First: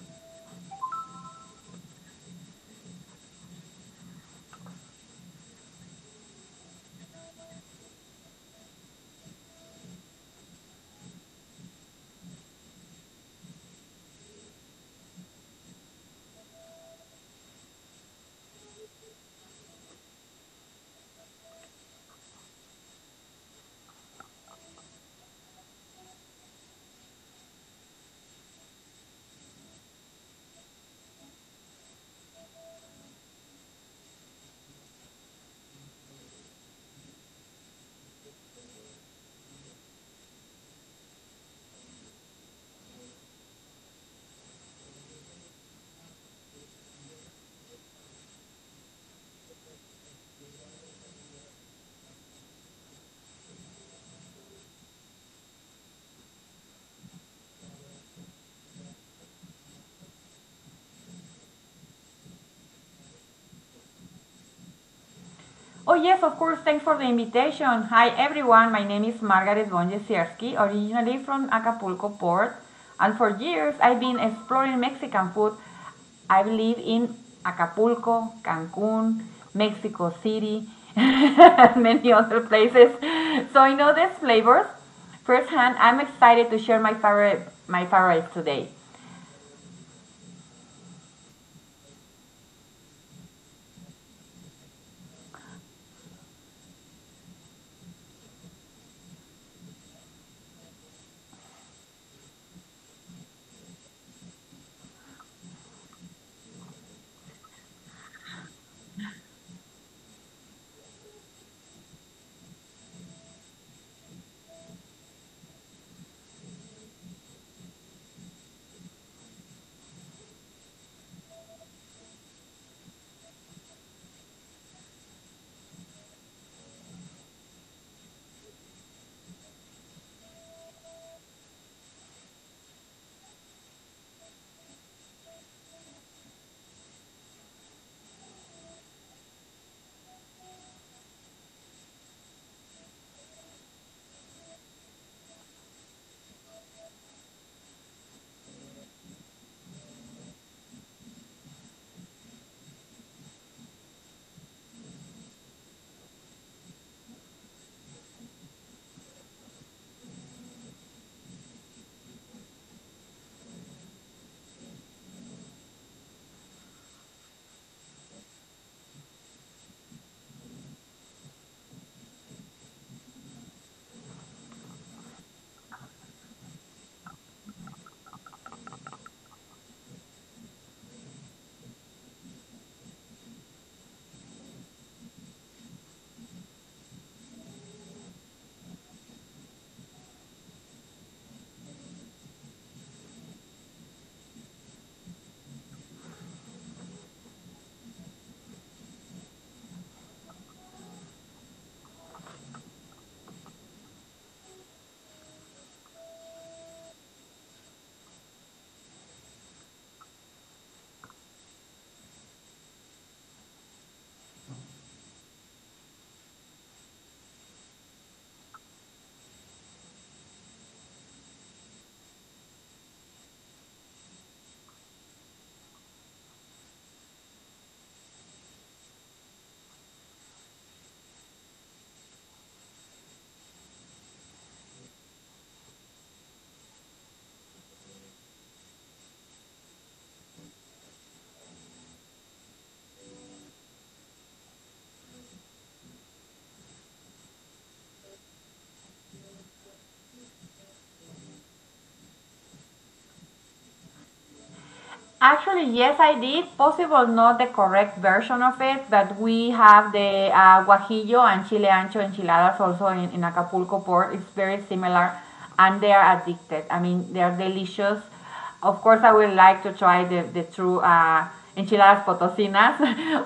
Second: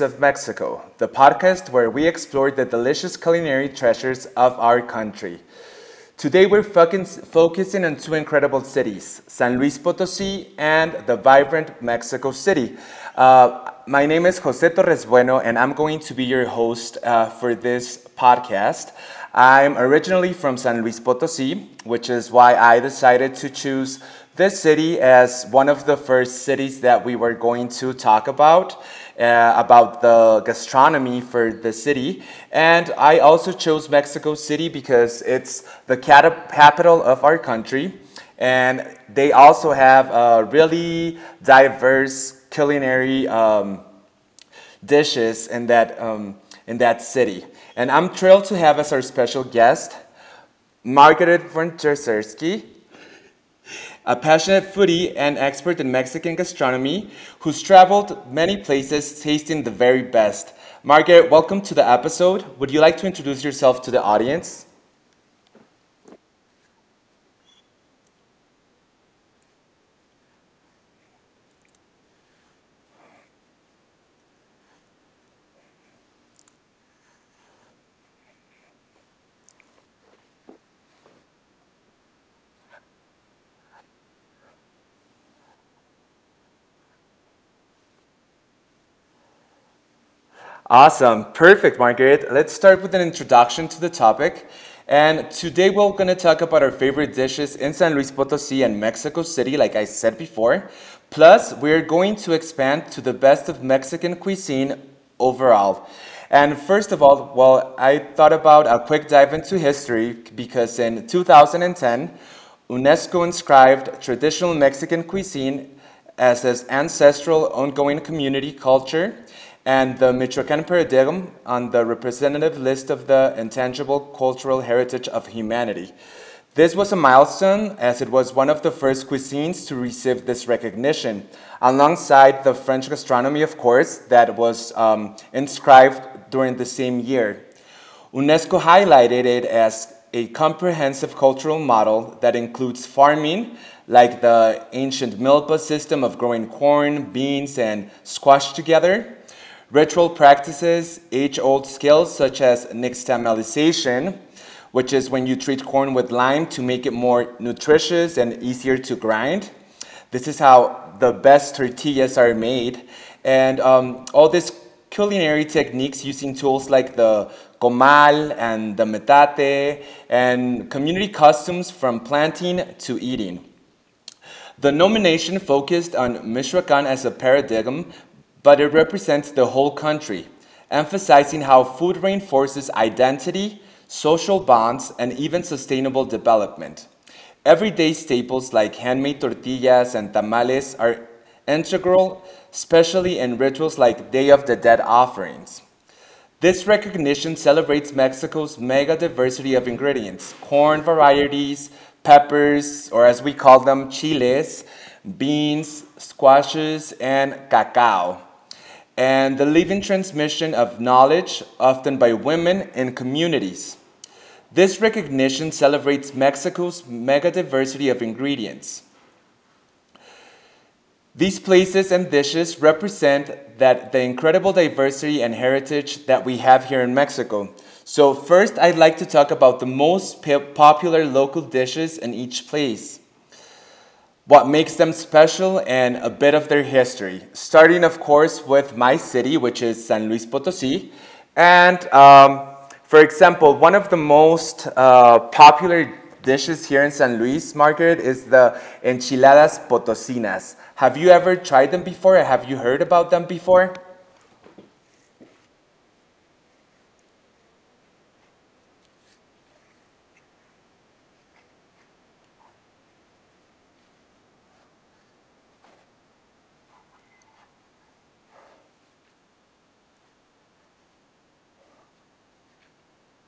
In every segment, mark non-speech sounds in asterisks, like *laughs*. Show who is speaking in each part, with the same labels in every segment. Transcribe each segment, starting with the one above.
Speaker 1: of Mexico, the podcast where we explore the delicious culinary treasures of our country. Today we're focusing on two incredible cities, San Luis Potosí and the vibrant Mexico City. My name is Jose Torres Bueno, and I'm going to be your host for this podcast. I'm originally from San Luis Potosí, which is why I decided to choose this city as one of the first cities that we were going to talk about the gastronomy for the city. And I also chose Mexico City because it's the capital of our country. And they also have a really diverse culinary dishes in that city. And I'm thrilled to have as our special guest Margaret von Jerzerski, a passionate foodie and expert in Mexican gastronomy who's traveled many places tasting the very best. Margaret, welcome to the episode. Would you like to introduce yourself to the audience?
Speaker 2: Oh, yes, of course. Thanks for the invitation. Hi, everyone. My name is Margaret Bonjesierski, originally from Acapulco Port. And for years, I've been exploring Mexican food. I have lived in Acapulco, Cancun, Mexico City, *laughs* and many other places. So I know these flavors firsthand. I'm excited to share my favorites today.
Speaker 1: Awesome. Perfect, Margaret. Let's start with an introduction to the topic. And today we're going to talk about our favorite dishes in San Luis Potosi and Mexico City, like I said before. Plus, we're going to expand to the best of Mexican cuisine overall. And first of all, well, I thought about a quick dive into history because in 2010, UNESCO inscribed traditional Mexican cuisine as his ancestral ongoing community culture and the Michoacán Perideum on the representative list of the intangible cultural heritage of humanity. This was a milestone as it was one of the first cuisines to receive this recognition, alongside the French gastronomy, of course, that was inscribed during the same year. UNESCO highlighted it as a comprehensive cultural model that includes farming, like the ancient milpa system of growing corn, beans, and squash together, ritual practices, age old skills such as nixtamalization, which is when you treat corn with lime to make it more nutritious and easier to grind. This is how the best tortillas are made. And all these culinary techniques using tools like the comal and the metate and community customs from planting to eating. The nomination focused on Michoacan as a paradigm, but it represents the whole country, emphasizing how food reinforces identity, social bonds, and even sustainable development. Everyday staples like handmade tortillas and tamales are integral, especially in rituals like Day of the Dead offerings. This recognition celebrates Mexico's mega diversity of ingredients: corn varieties, peppers, or as we call them, chiles, beans, squashes, and cacao, and the living transmission of knowledge, often by women in communities. This recognition celebrates Mexico's mega diversity of ingredients. These places and dishes represent that the incredible diversity and heritage that we have here in Mexico. So first I'd like to talk about the most popular local dishes in each place, what makes them special, and a bit of their history. Starting, of course, with my city, which is San Luis Potosi. And for example, one of the most popular dishes here in San Luis Market is the enchiladas potosinas. Have you ever tried them before, or have you heard about them before?
Speaker 2: Actually, yes, I did. Possible not the correct version of it, but we have the guajillo and chile ancho enchiladas also in Acapulco port. It's very similar, and they are addicted. I mean, they are delicious. Of course, I would like to try the true enchiladas potosinas.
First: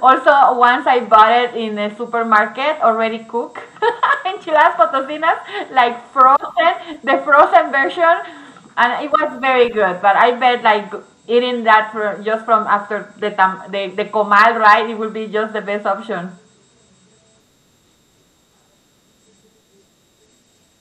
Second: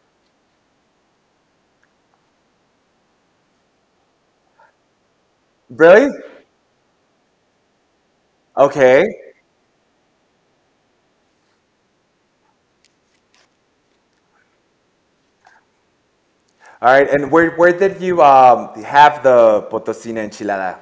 Speaker 2: *laughs* Also, once I bought it in a supermarket, already cooked *laughs* enchiladas potosinas, like
Speaker 1: Really?
Speaker 2: frozen. *laughs* The frozen version, and it
Speaker 1: Okay.
Speaker 2: was very good. But I bet like eating that for, just from after the tam, the comal, right? It would be just the best option.
Speaker 1: All right. And where did you have the potosina enchilada?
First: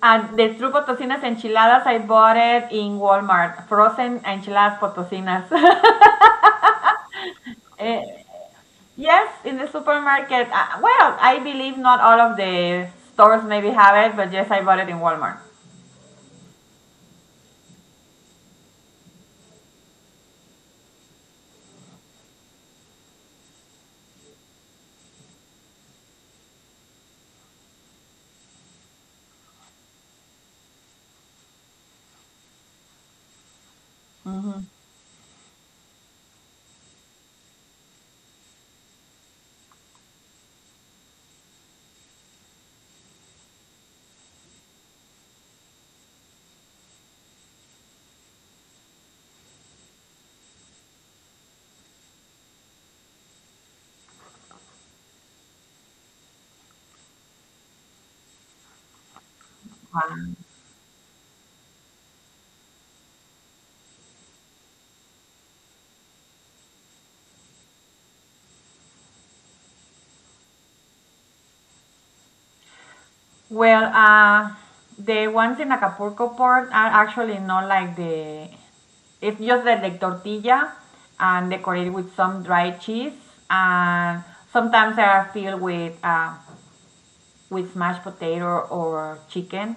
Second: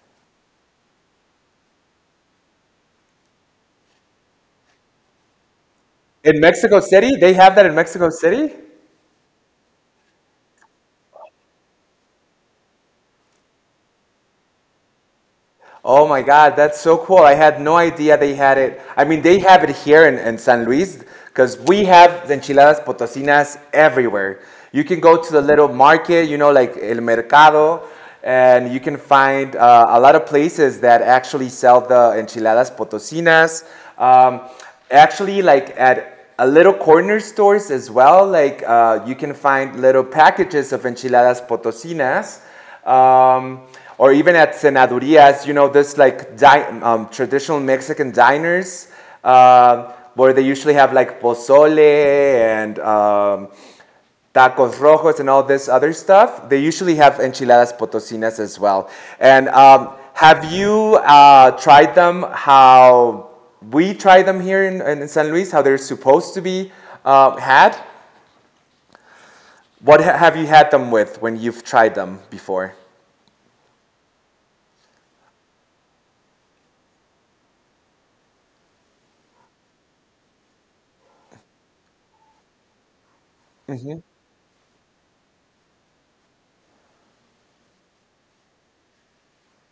Speaker 2: And the true potosinas enchiladas, I bought it in Walmart. Frozen enchiladas potosinas. *laughs*
Speaker 1: In Mexico City? They have that in Mexico
Speaker 2: Eh,
Speaker 1: City?
Speaker 2: yes, in the supermarket. Well, I believe not all of the stores maybe have it, but yes, I bought it in Walmart.
Speaker 1: Oh my God, that's so cool. I had no idea they had it. I mean, they have it here in San Luis because we have enchiladas potosinas everywhere. You can go to the little market, like El Mercado, and you can find a lot of places that actually sell the enchiladas potosinas. Um, Actually, like at a little corner stores as well, like you can find little packages of enchiladas potosinas um, or even at cenadurias, this like traditional Mexican diners where they usually have like pozole and tacos rojos and all this other stuff. They usually have enchiladas potosinas as well. And have you tried them? How we try them here in San Luis? How they're supposed to be had? What have you had them with when you've tried them before?
Speaker 2: Well, the ones in Acapulco port are actually not like the. It's just the like tortilla and decorated with some dried cheese, and sometimes they are filled with mashed potato or chicken.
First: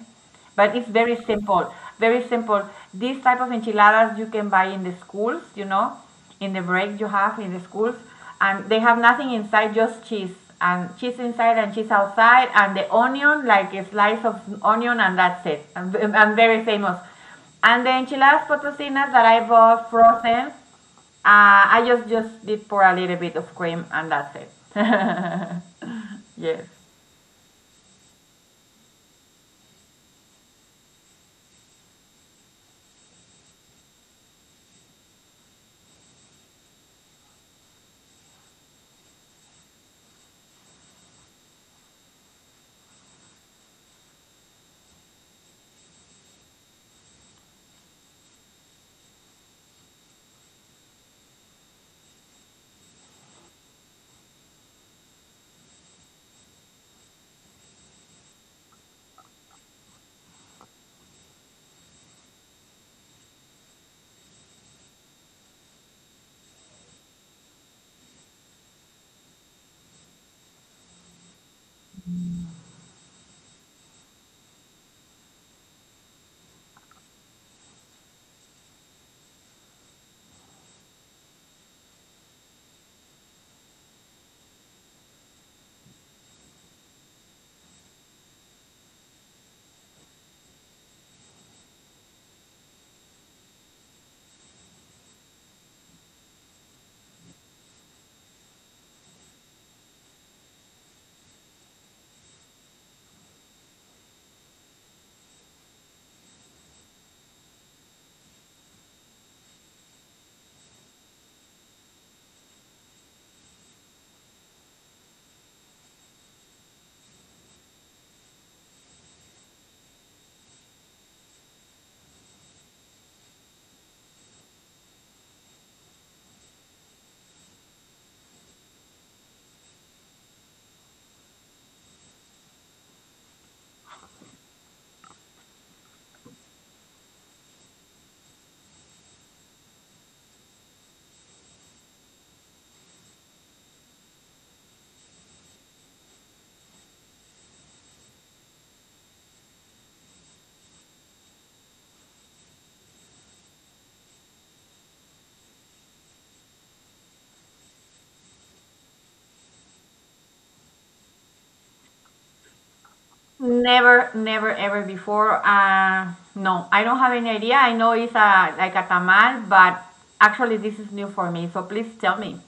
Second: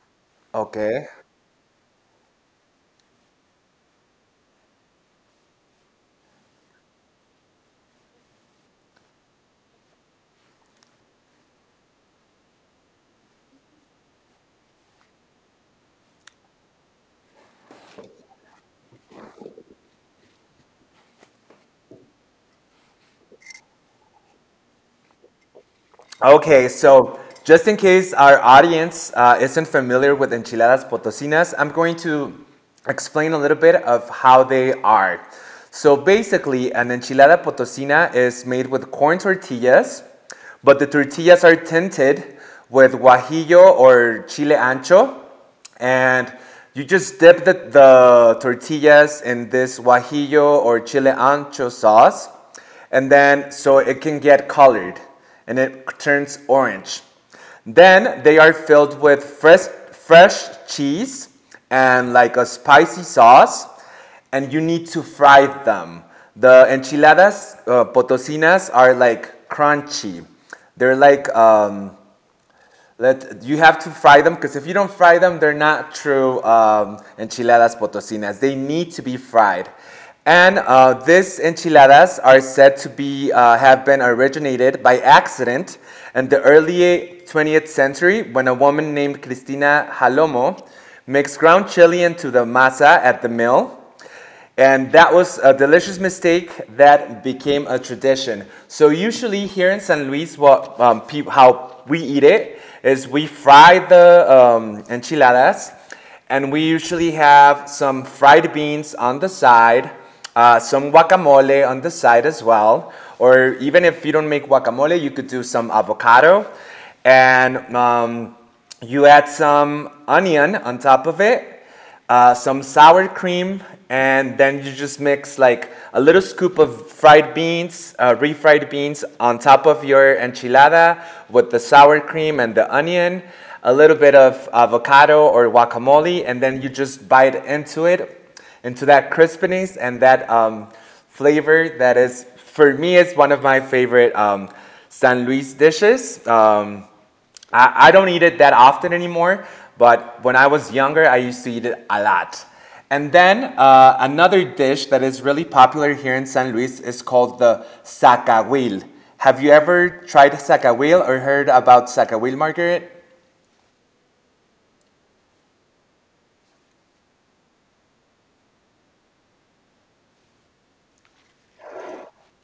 Speaker 2: But it's
Speaker 1: Okay.
Speaker 2: very simple, very simple. These type of enchiladas you can buy in the schools, in the break you have in the schools, and they have nothing inside, just cheese and cheese inside and cheese outside, and the onion, like a slice of onion, and that's it. And very famous. And the enchiladas potosinas that I bought frozen, I just did pour a little bit of cream, and that's it. *laughs* Yes.
Speaker 1: Okay, so just in case our audience isn't familiar with enchiladas potosinas, I'm going to explain a little bit of how they are. So basically, an enchilada potosina is made with corn tortillas, but the tortillas are tinted with guajillo or chile ancho, and you just dip the tortillas in this guajillo or chile ancho sauce and then so it can get colored and it turns orange. Then they are filled with fresh cheese and like a spicy sauce, and you need to fry them. The enchiladas potosinas are like crunchy. They're like let you have to fry them because if you don't fry them, they're not true enchiladas potosinas. They need to be fried. And these enchiladas are said to be have been originated by accident in the early 20th century when a woman named Cristina Jalomo mixed ground chili into the masa at the mill. And that was a delicious mistake that became a tradition. So usually here in San Luis, what peop how we eat it is we fry the enchiladas, and we usually have some fried beans on the side, some guacamole on the side as well. Or even if you don't make guacamole, you could do some avocado, and you add some onion on top of it, some sour cream, and then you just mix like a little scoop of fried beans, refried beans, on top of your enchilada with the sour cream and the onion, a little bit of avocado or guacamole, and then you just bite into it, into that crispiness and that flavor that is, for me, is one of my favorite San Luis dishes. I don't eat it that often anymore, but when I was younger, I used to eat it a lot. And then another dish that is really popular here in San Luis is called the sacahuil. Have you ever tried sacahuil or heard about sacahuil, Margaret?
Speaker 2: Never, never, ever before. No, I don't have any idea. I know it's a like a tamal, but actually this is new for me. So please tell me,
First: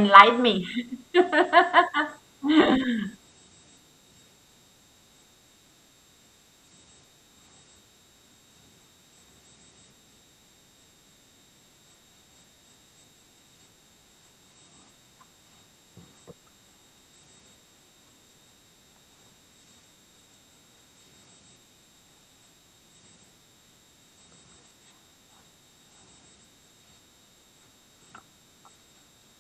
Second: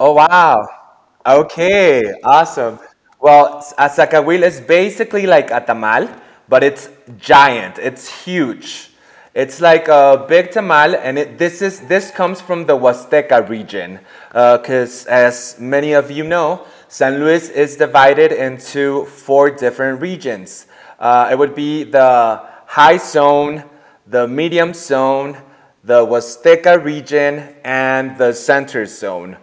Speaker 1: Oh, wow.
Speaker 2: me. *laughs*
Speaker 1: Okay, awesome. Well, a zacahuil is basically like a tamal, but it's giant. It's huge. It's like a big tamal, and it, this is this comes from the Huasteca region, because as many of you know, San Luis is divided into four different regions. It would be the high zone, the medium zone, the Huasteca region, and the center zone.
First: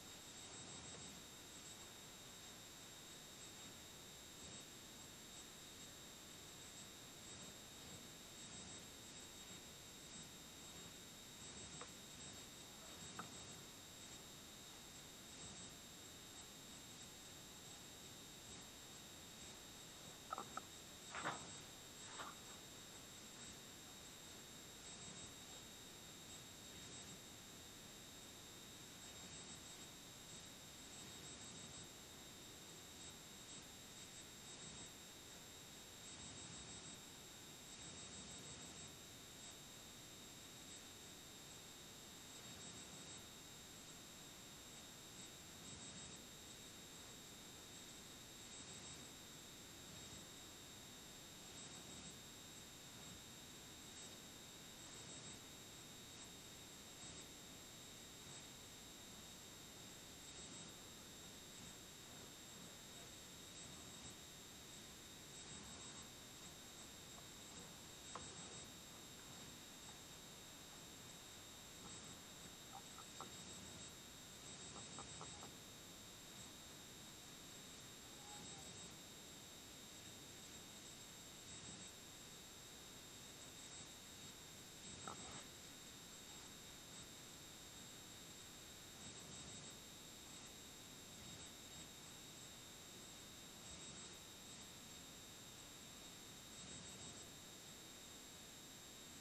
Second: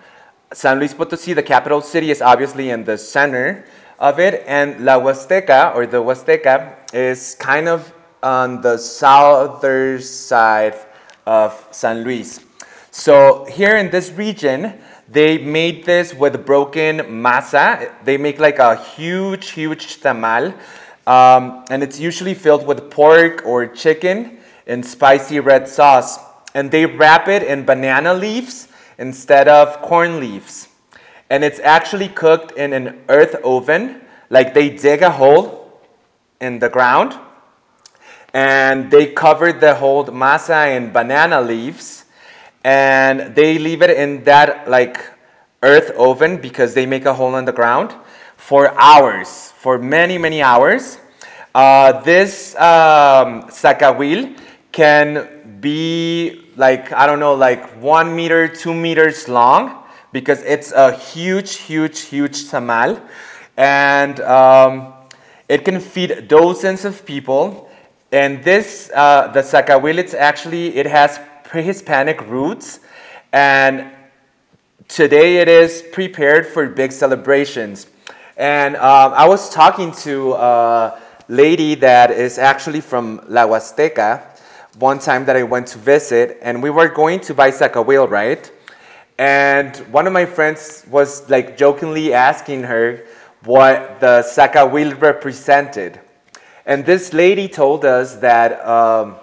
Speaker 1: San Luis Potosí, the capital city, is obviously in the center of it, and La Huasteca, or the Huasteca, is kind of on the southern side of San Luis. So here in this region, they made this with broken masa. They make like a huge, huge tamal, and it's usually filled with pork or chicken in spicy red sauce, and they wrap it in banana leaves instead of corn leaves. And it's actually cooked in an earth oven, like they dig a hole in the ground and they covered the whole masa in banana leaves, and they leave it in that like earth oven because they make a hole in the ground for hours, for many many hours. This sacawil can be like I don't know, like 1 meter, 2 meters long because it's a huge, huge, huge tamal, and it can feed dozens of people. And this, the Sakawilits, actually, it has pre-Hispanic roots, and today it is prepared for big celebrations. And I was talking to a lady that is actually from La Huasteca one time that I went to visit, and we were going to buy Sakawil, right? And one of my friends was like jokingly asking her what the Sakawil represented. And this lady told us that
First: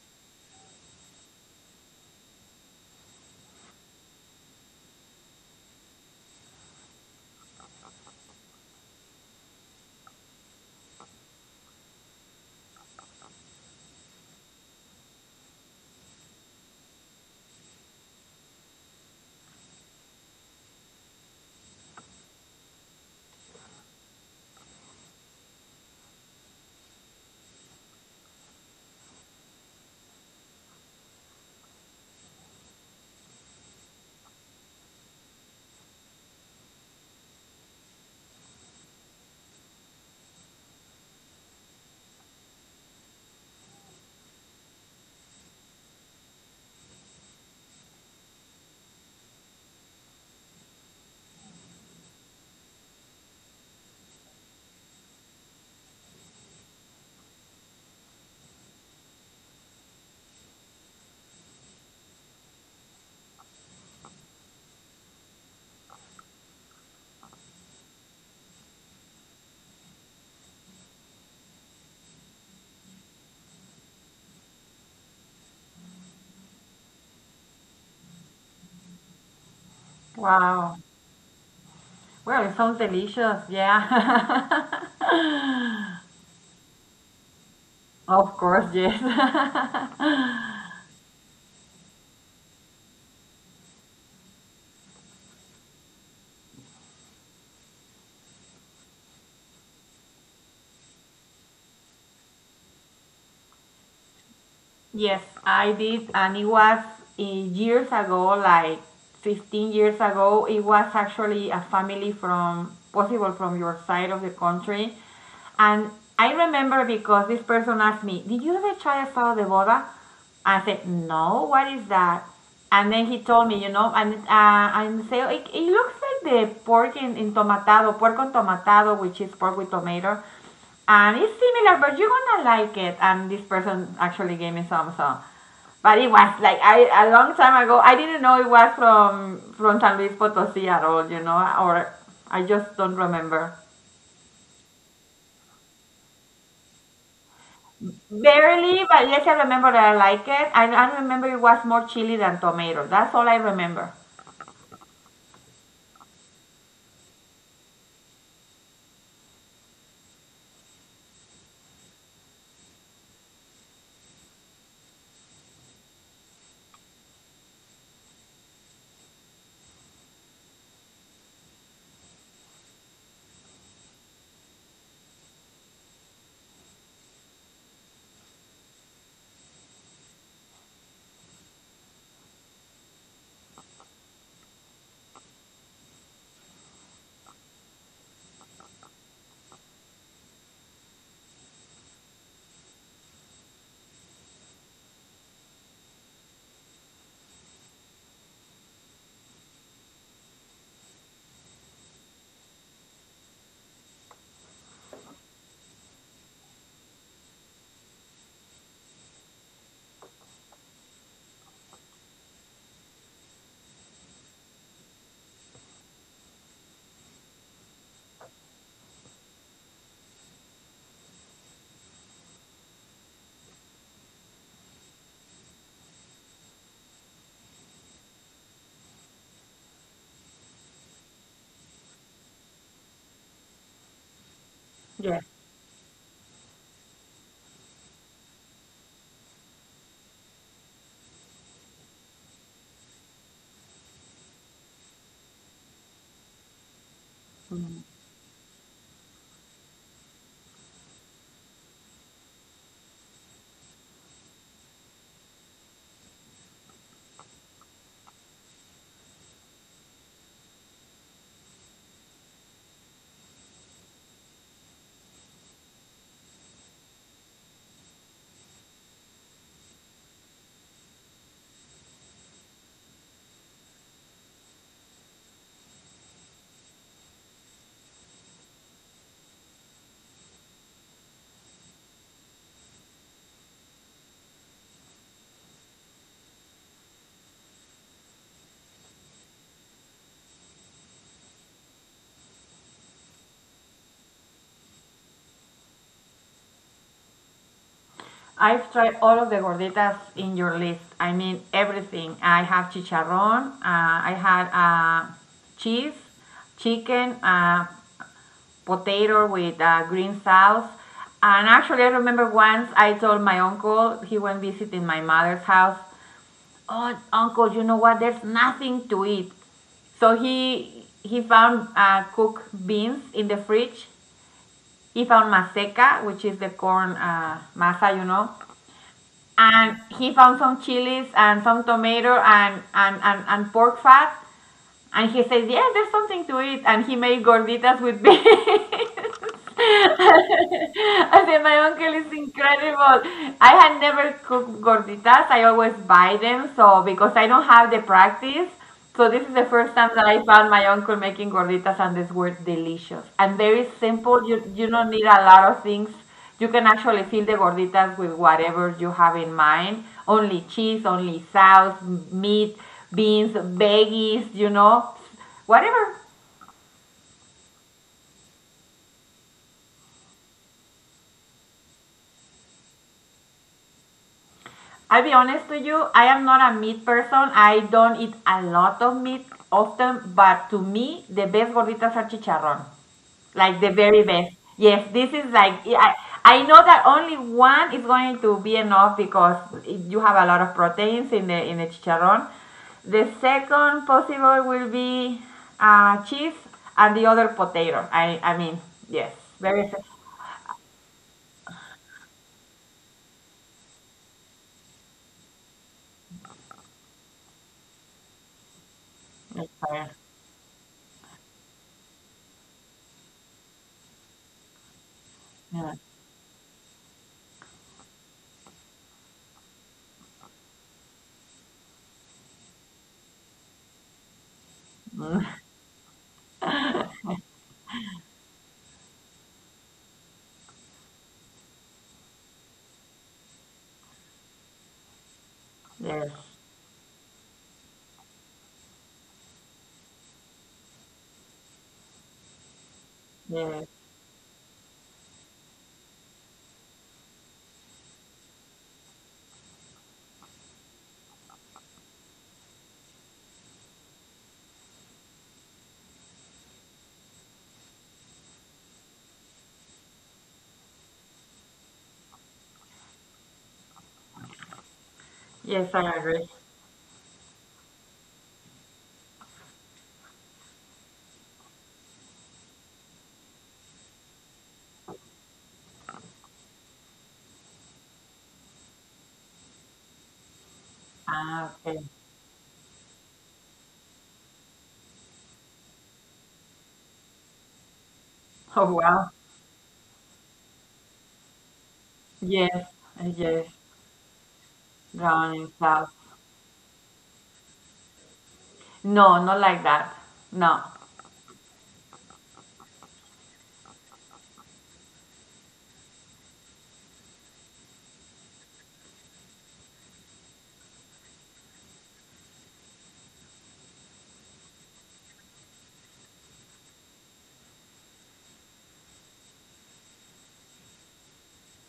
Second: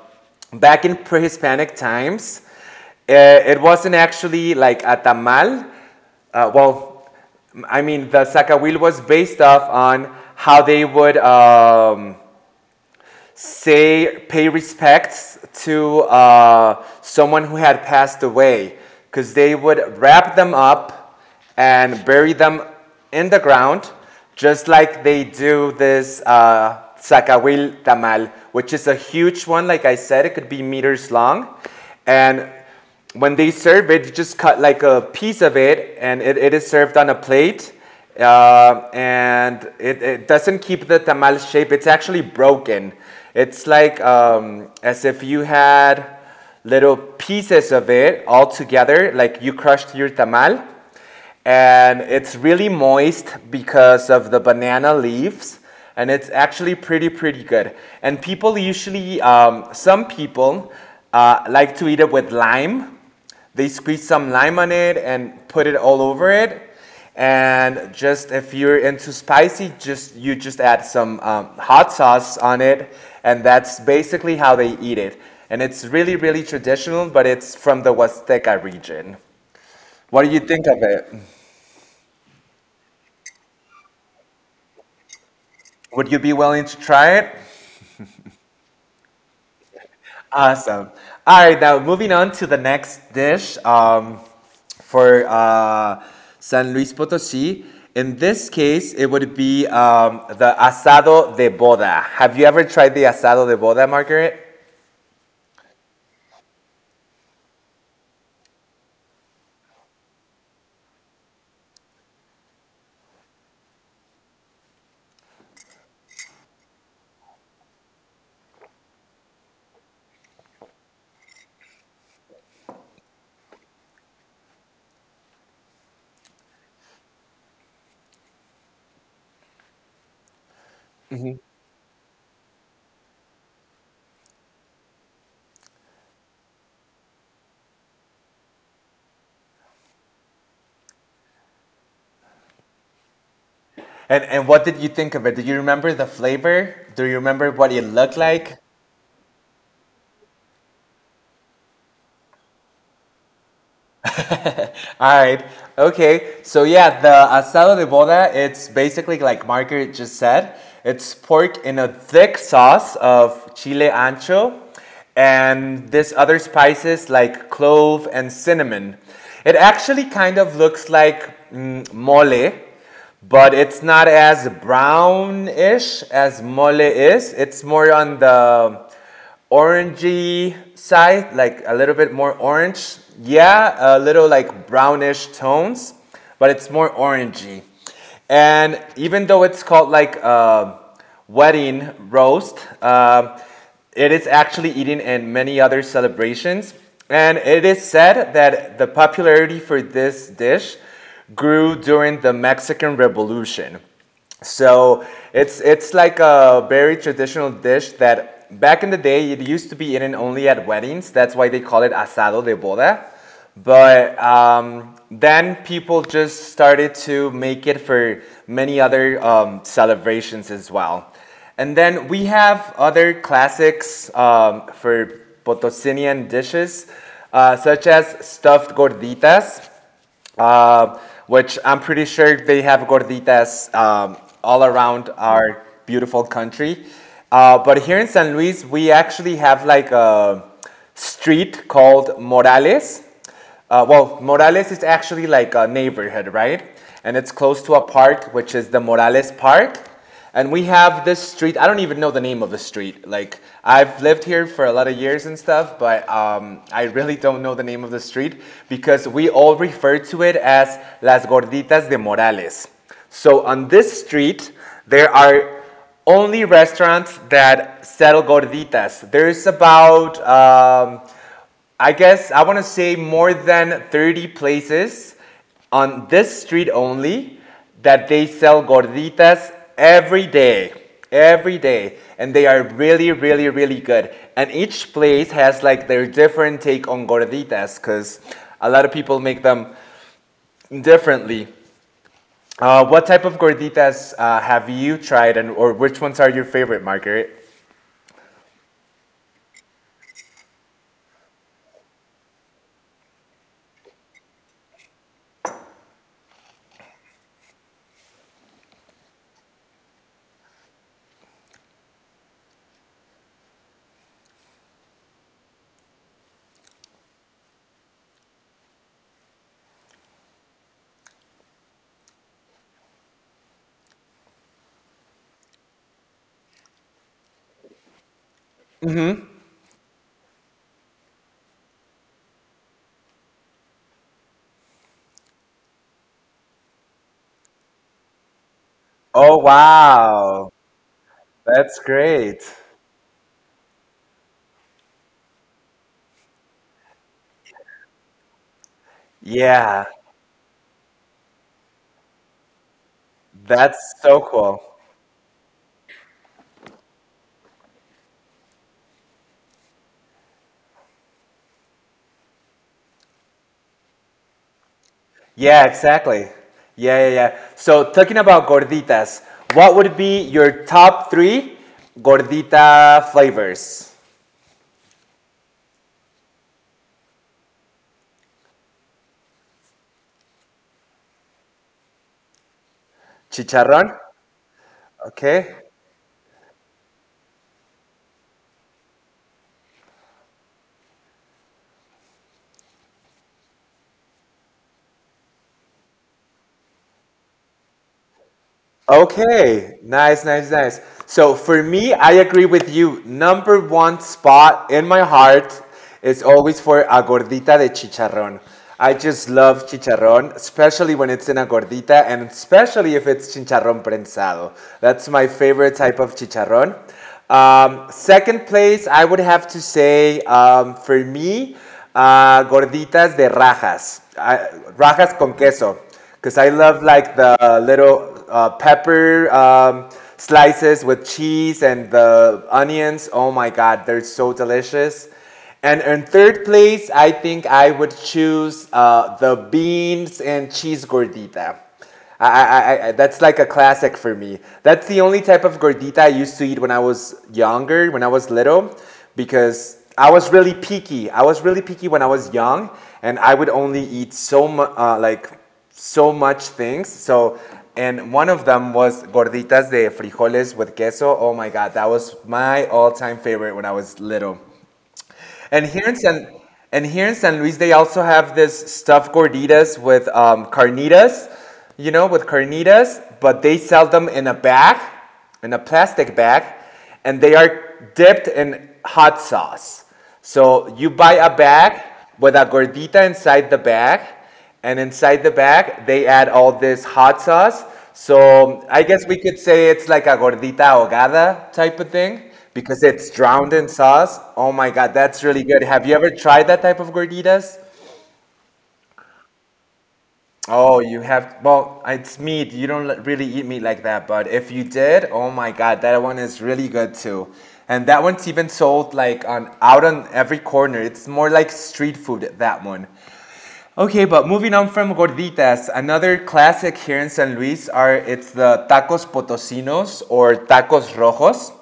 Speaker 1: back in pre Hispanic times, uh, it wasn't actually like a tamal. Well, I mean, the sacahuil was based off on how they would say pay respects to someone who had passed away because they would wrap them up and bury them in the ground just like they do this Zacahuil tamal, which is a huge one, like I said, it could be meters long. And when they serve it, you just cut like a piece of it, and it is served on a plate. And it doesn't keep the tamal shape. It's actually broken. It's like as if you had little pieces of it all together, like you crushed your tamal, and it's really moist because of the banana leaves, and it's actually pretty good. And people usually some people like to eat it with lime. They squeeze some lime on it and put it all over it. And just if you're into spicy, just you just add some hot sauce on it, and that's basically how they eat it. And it's really traditional, but it's from the huasteca region. What do you think
Speaker 2: Wow.
Speaker 1: of it?
Speaker 2: Well, it sounds delicious. Yeah.
Speaker 1: Would
Speaker 2: *laughs*
Speaker 1: you be willing to try it?
Speaker 2: Of course, yes. *laughs*
Speaker 1: Awesome. All right, now moving on to the next dish, for San Luis Potosí. In this case, it would be the asado de boda. Have you ever tried the asado de boda, Margaret?
Speaker 2: Yes, I did, and it was years ago, like 15 years ago. It was actually a family from possible from your side of the country, and I remember because this person asked me, "Did you ever try asado de boda?" I said, "No, what is that?" And then he told me, and and say it, it looks like the pork in tomatado, pork con tomatado, which is pork with tomato and it's similar, but you're gonna like it. And this person actually gave me some, so. But it was like a long time ago. I didn't know it was from San Luis Potosí at all, you know, or I just don't remember.
Speaker 1: And what did you think of it? Do you remember the flavor? Do you remember what it looked like?
Speaker 2: Barely, but yes, I remember that I like it. I remember it was more chili than tomato. That's all I remember.
Speaker 1: *laughs* All right. Okay. So yeah, the asado de boda, it's basically like Margaret just said. It's pork in a thick sauce of chile ancho and this other spices like clove and cinnamon. It actually kind of looks like mole, but it's not as brownish as mole is. It's more on the orangey side, like a little bit more orange. Yeah, a little like brownish tones, but it's more orangey. And even though it's called like a wedding roast, it is actually eaten in many other celebrations. And it is said that the popularity for this dish grew during the Mexican Revolution. So it's like a very traditional dish that back in the day it used to be eaten only at weddings. That's why they call it asado de boda. But then people just started to make it for many other celebrations as well. And then we have other classics for Potosinian dishes, such as stuffed gorditas, uh, which I'm pretty sure they have gorditas all around
Speaker 2: Yes.
Speaker 1: our beautiful country. But here in San Luis, we actually have like a street called Morales. Well, Morales is actually like a neighborhood, right? And it's close to a
Speaker 2: Mm.
Speaker 1: park, which is the Morales Park. And we have this street. I don't even know the name of the street. Like I've lived here for a lot of years and stuff, but I really don't know the name of the street because we all refer to it as Las Gorditas de Morales. So on this street, there are only restaurants that sell gorditas. There's about I guess I want to say more than 30 places on this street only that they sell gorditas every day. Every day. And they are really, really, really good. And each place has like their different take on gorditas because a lot of people make them differently. What type of gorditas have you tried, and or which ones are your favorite, Margaret?
Speaker 2: I've tried all of the gorditas in your list. I mean, everything. I have chicharrón. I had cheese, chicken, potato with green sauce. And actually, I remember once I told my uncle, he went visiting my mother's house, Oh, uncle, you know what? There's nothing to eat. So he found cooked beans in the fridge. He found maseca, which is the corn masa. And he found some chilies and some tomato and pork fat. And he says, Yes, there's something to it. And he made gorditas with beans. *laughs*
Speaker 1: Oh, wow.
Speaker 2: I said, My
Speaker 1: That's
Speaker 2: uncle is
Speaker 1: great.
Speaker 2: incredible. I had never cooked gorditas. I always buy them. So, because I don't have the practice. So, this is the first time
Speaker 1: Yeah.
Speaker 2: that I found my uncle making gorditas, and these were delicious. And very
Speaker 1: That's so
Speaker 2: simple. You,
Speaker 1: cool.
Speaker 2: you don't need a lot of things you can actually fill the gorditas with whatever you have in mind. Only cheese, only sauce, meat, beans, veggies,
Speaker 1: Yeah,
Speaker 2: whatever.
Speaker 1: exactly. Yeah, yeah, yeah. So talking about gorditas, what would be your top three gordita flavors?
Speaker 2: I'll be honest to you, I am not a meat person. I don't eat a lot of meat often, but to me, the best gorditas are chicharrón. Like the
Speaker 1: Chicharrón.
Speaker 2: very best. Yes, this is like
Speaker 1: Okay.
Speaker 2: I know that only one is going to be enough because you have a lot of proteins in the chicharron. The second possible will be cheese and the other potato. I mean yes, very
Speaker 1: Okay,
Speaker 2: fa-
Speaker 1: nice, nice, nice. So for me, I agree with you. Number one spot in my heart is always for a gordita de chicharrón. I just
Speaker 2: yes,
Speaker 1: love
Speaker 2: sir.
Speaker 1: chicharrón, especially when it's in a gordita, and especially if it's chicharrón prensado. That's my
Speaker 2: Yeah,
Speaker 1: favorite type of chicharrón. Second place, I would have to say, for me, gorditas de rajas, rajas con queso, because I love like the little pepper slices with cheese and the onions. Oh my God, they're so delicious. And
Speaker 2: yes,
Speaker 1: in third place, I think I would choose the beans and cheese gordita. I, I, that's like a
Speaker 2: yes,
Speaker 1: classic for me. That's the only type of gordita I used to eat when I was younger, when I was little, because I was really picky. I was really picky when I was young, and I would only eat like so much things. So, and one of them was gorditas de frijoles with queso. Oh my god, that was my all-time favorite when I was little.
Speaker 2: yes.
Speaker 1: And here
Speaker 2: I
Speaker 1: in
Speaker 2: agree.
Speaker 1: San and here in San Luis, they also have this stuffed gorditas with carnitas, you know, with carnitas, but they sell them in a bag, in a plastic bag, and they are dipped in hot sauce. So you buy a
Speaker 2: Ah, okay.
Speaker 1: bag with a gordita inside the bag, and inside the bag, they add all this hot sauce.
Speaker 2: Oh
Speaker 1: So I
Speaker 2: wow.
Speaker 1: guess we could say it's like a gordita ahogada type of thing
Speaker 2: Yes,
Speaker 1: because it's
Speaker 2: yes.
Speaker 1: drowned in sauce. Oh my God, that's
Speaker 2: Brown
Speaker 1: really
Speaker 2: and
Speaker 1: good.
Speaker 2: sauce.
Speaker 1: Have you ever tried that type of gorditas?
Speaker 2: No, not like that. No.
Speaker 1: Oh, you have. Well, it's meat. You don't li- really eat meat like that. But if you did, oh my God, that one is really good too. And that one's even sold like on out on every corner. It's more like street food, that one. Okay, but moving on from gorditas, another classic here in San Luis are it's the tacos potosinos or tacos rojos,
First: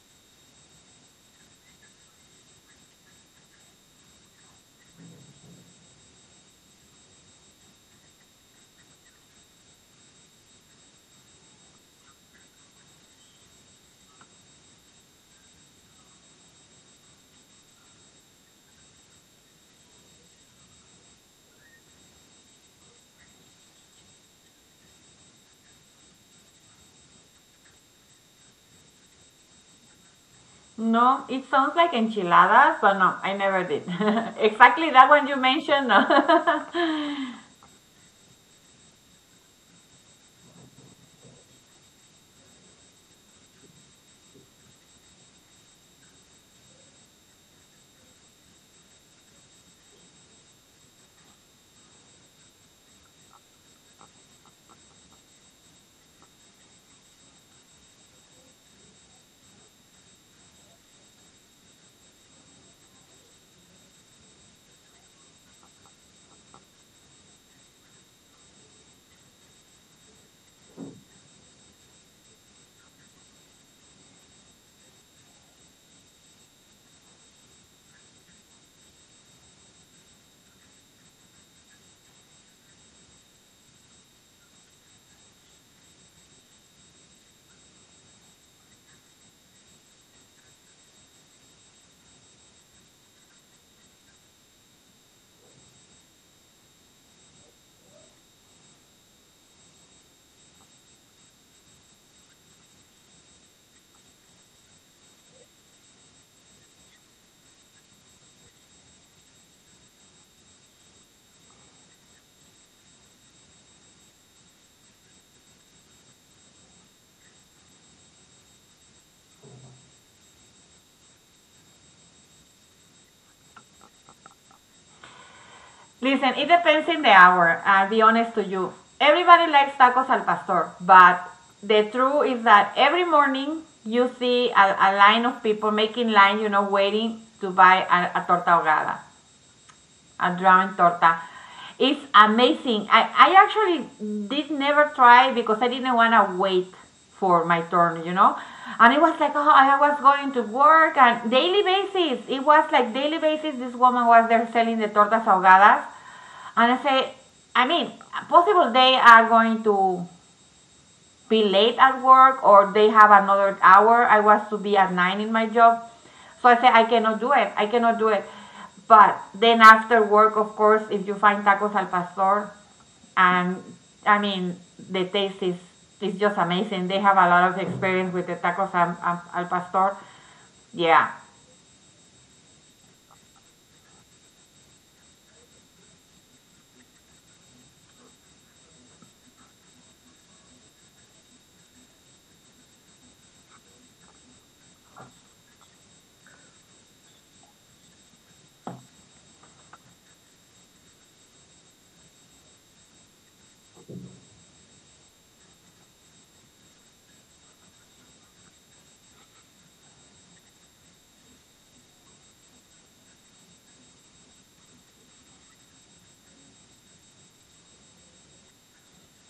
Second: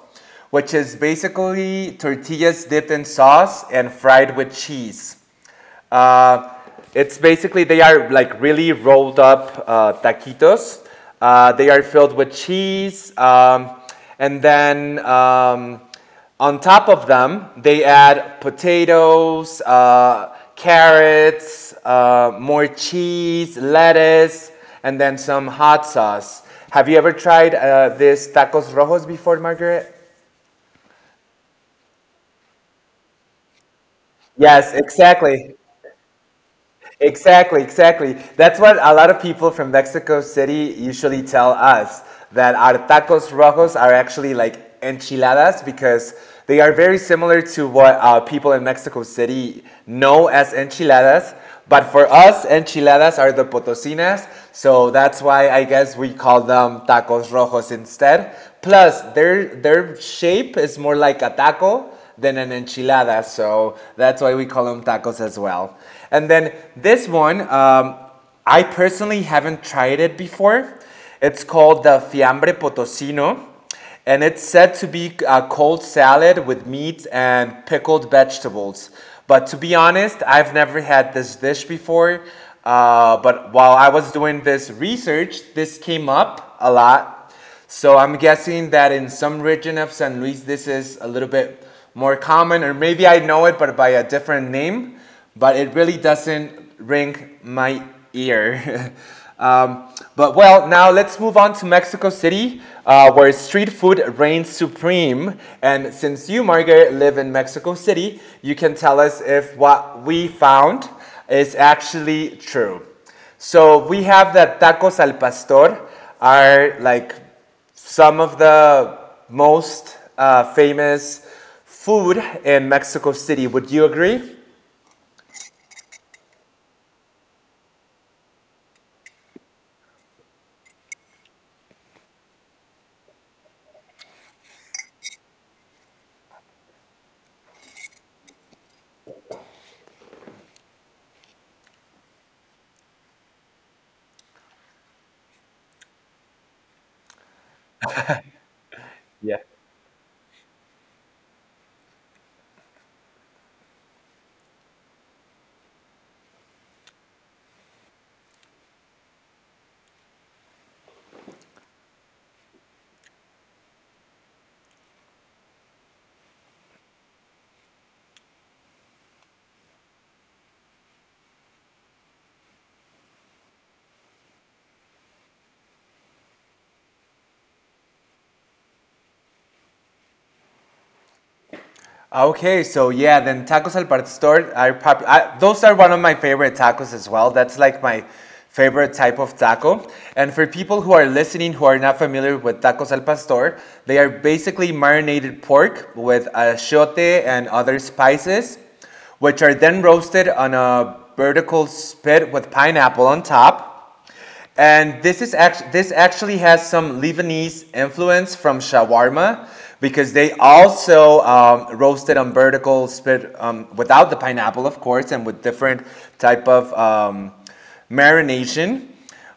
Speaker 1: which is basically tortillas dipped in sauce and fried with cheese. Uh, it's basically they are like really rolled up taquitos. They are filled with cheese, and then on top of them, they add potatoes, carrots, more cheese, lettuce, and then some hot sauce. Have you ever tried this tacos rojos before, Margaret?
Speaker 2: No, it sounds like enchiladas, but no, I never did. *laughs*
Speaker 1: Yes,
Speaker 2: Exactly that one you
Speaker 1: exactly.
Speaker 2: mentioned. No. *laughs*
Speaker 1: Exactly, exactly. That's what a lot of people from Mexico City usually tell us that our tacos rojos are actually like enchiladas because they are very similar to what people in Mexico City know as enchiladas. But for us, enchiladas are the potosinas, so that's why I guess we call them tacos rojos instead. Plus, their shape is more like a taco than an enchilada, so that's why we call them tacos as well. And then this one, I personally haven't tried it before. It's called the fiambre potosino, and it's said to be a cold salad with meat and pickled vegetables. But to be honest, I've never had this dish before. But while I was doing this research, this came up a lot. So I'm guessing that in some region of San Luis, this is a little bit more common, or maybe I know it, but by a different name, but it really doesn't ring my ear. *laughs* um, but well, now let's move on to Mexico City, where street food reigns supreme. And since you, Margaret, live in Mexico City, you can tell us if what we found is actually true. So we have that tacos al pastor are like some of the most famous food in Mexico City. Would you agree?
Speaker 2: Listen, it depends in the hour. I'll be honest to you. Everybody likes tacos al pastor, but the truth is that every morning you see a line of people making line, waiting to buy a torta ahogada. A drawn torta. It's amazing. I actually did never try because I didn't want to wait for my turn. And it was like,
Speaker 1: Yeah.
Speaker 2: oh, I was going to work and daily basis. It was like daily basis. This woman was there selling the tortas ahogadas, and I say, I mean, possible they are going to be late at work or they have another hour. I was to be at 9 in my job. So I said, I cannot do it. I cannot do it. But then after work, of course, if you find tacos al pastor, and I mean, the taste is just amazing. They have a lot of experience with the tacos al pastor. Yeah.
Speaker 1: Ah, okay, so yeah, then tacos al pastor are pop- I, those are one of my favorite tacos as well. That's like my favorite type of taco. And for people who are listening who are not familiar with tacos al pastor, they are basically marinated pork with achiote and other spices, which are then roasted on a vertical spit with pineapple on top. And this actually has some Lebanese influence from shawarma because they also roasted on vertical spit without the pineapple, of course, and with different type of marination.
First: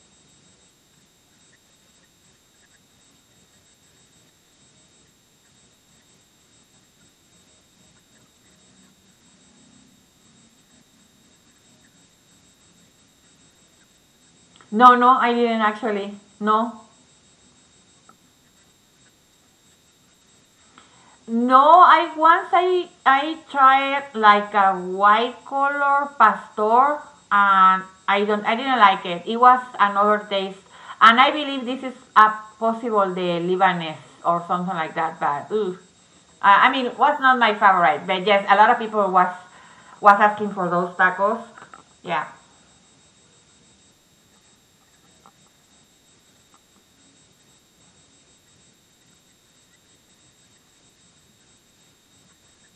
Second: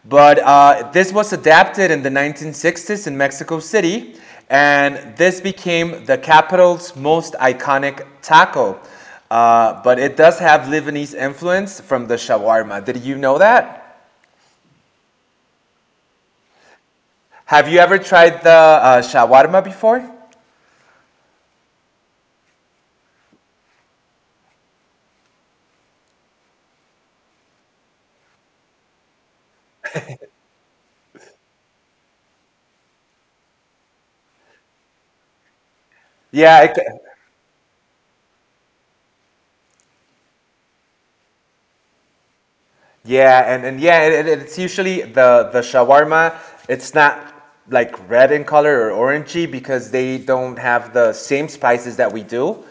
Speaker 1: But this was adapted in the 1960s in Mexico City, and this became the capital's most iconic taco. But it does have Lebanese influence from the shawarma. Did you know that?
Speaker 2: No, no, I didn't actually. No,
Speaker 1: Have you ever tried the shawarma before?
Speaker 2: no, I once I tried like a white color pastor and I didn't like it. It was another taste. And I believe this is a possible the Lebanese or something like that, but ooh. I
Speaker 1: Yeah,
Speaker 2: I
Speaker 1: it,
Speaker 2: mean, was not my favorite, but yes, a lot of people was asking for those tacos. Yeah.
Speaker 1: Yeah, and yeah, it's usually the shawarma. It's not like red in color or orangey because they don't have the same spices that we do.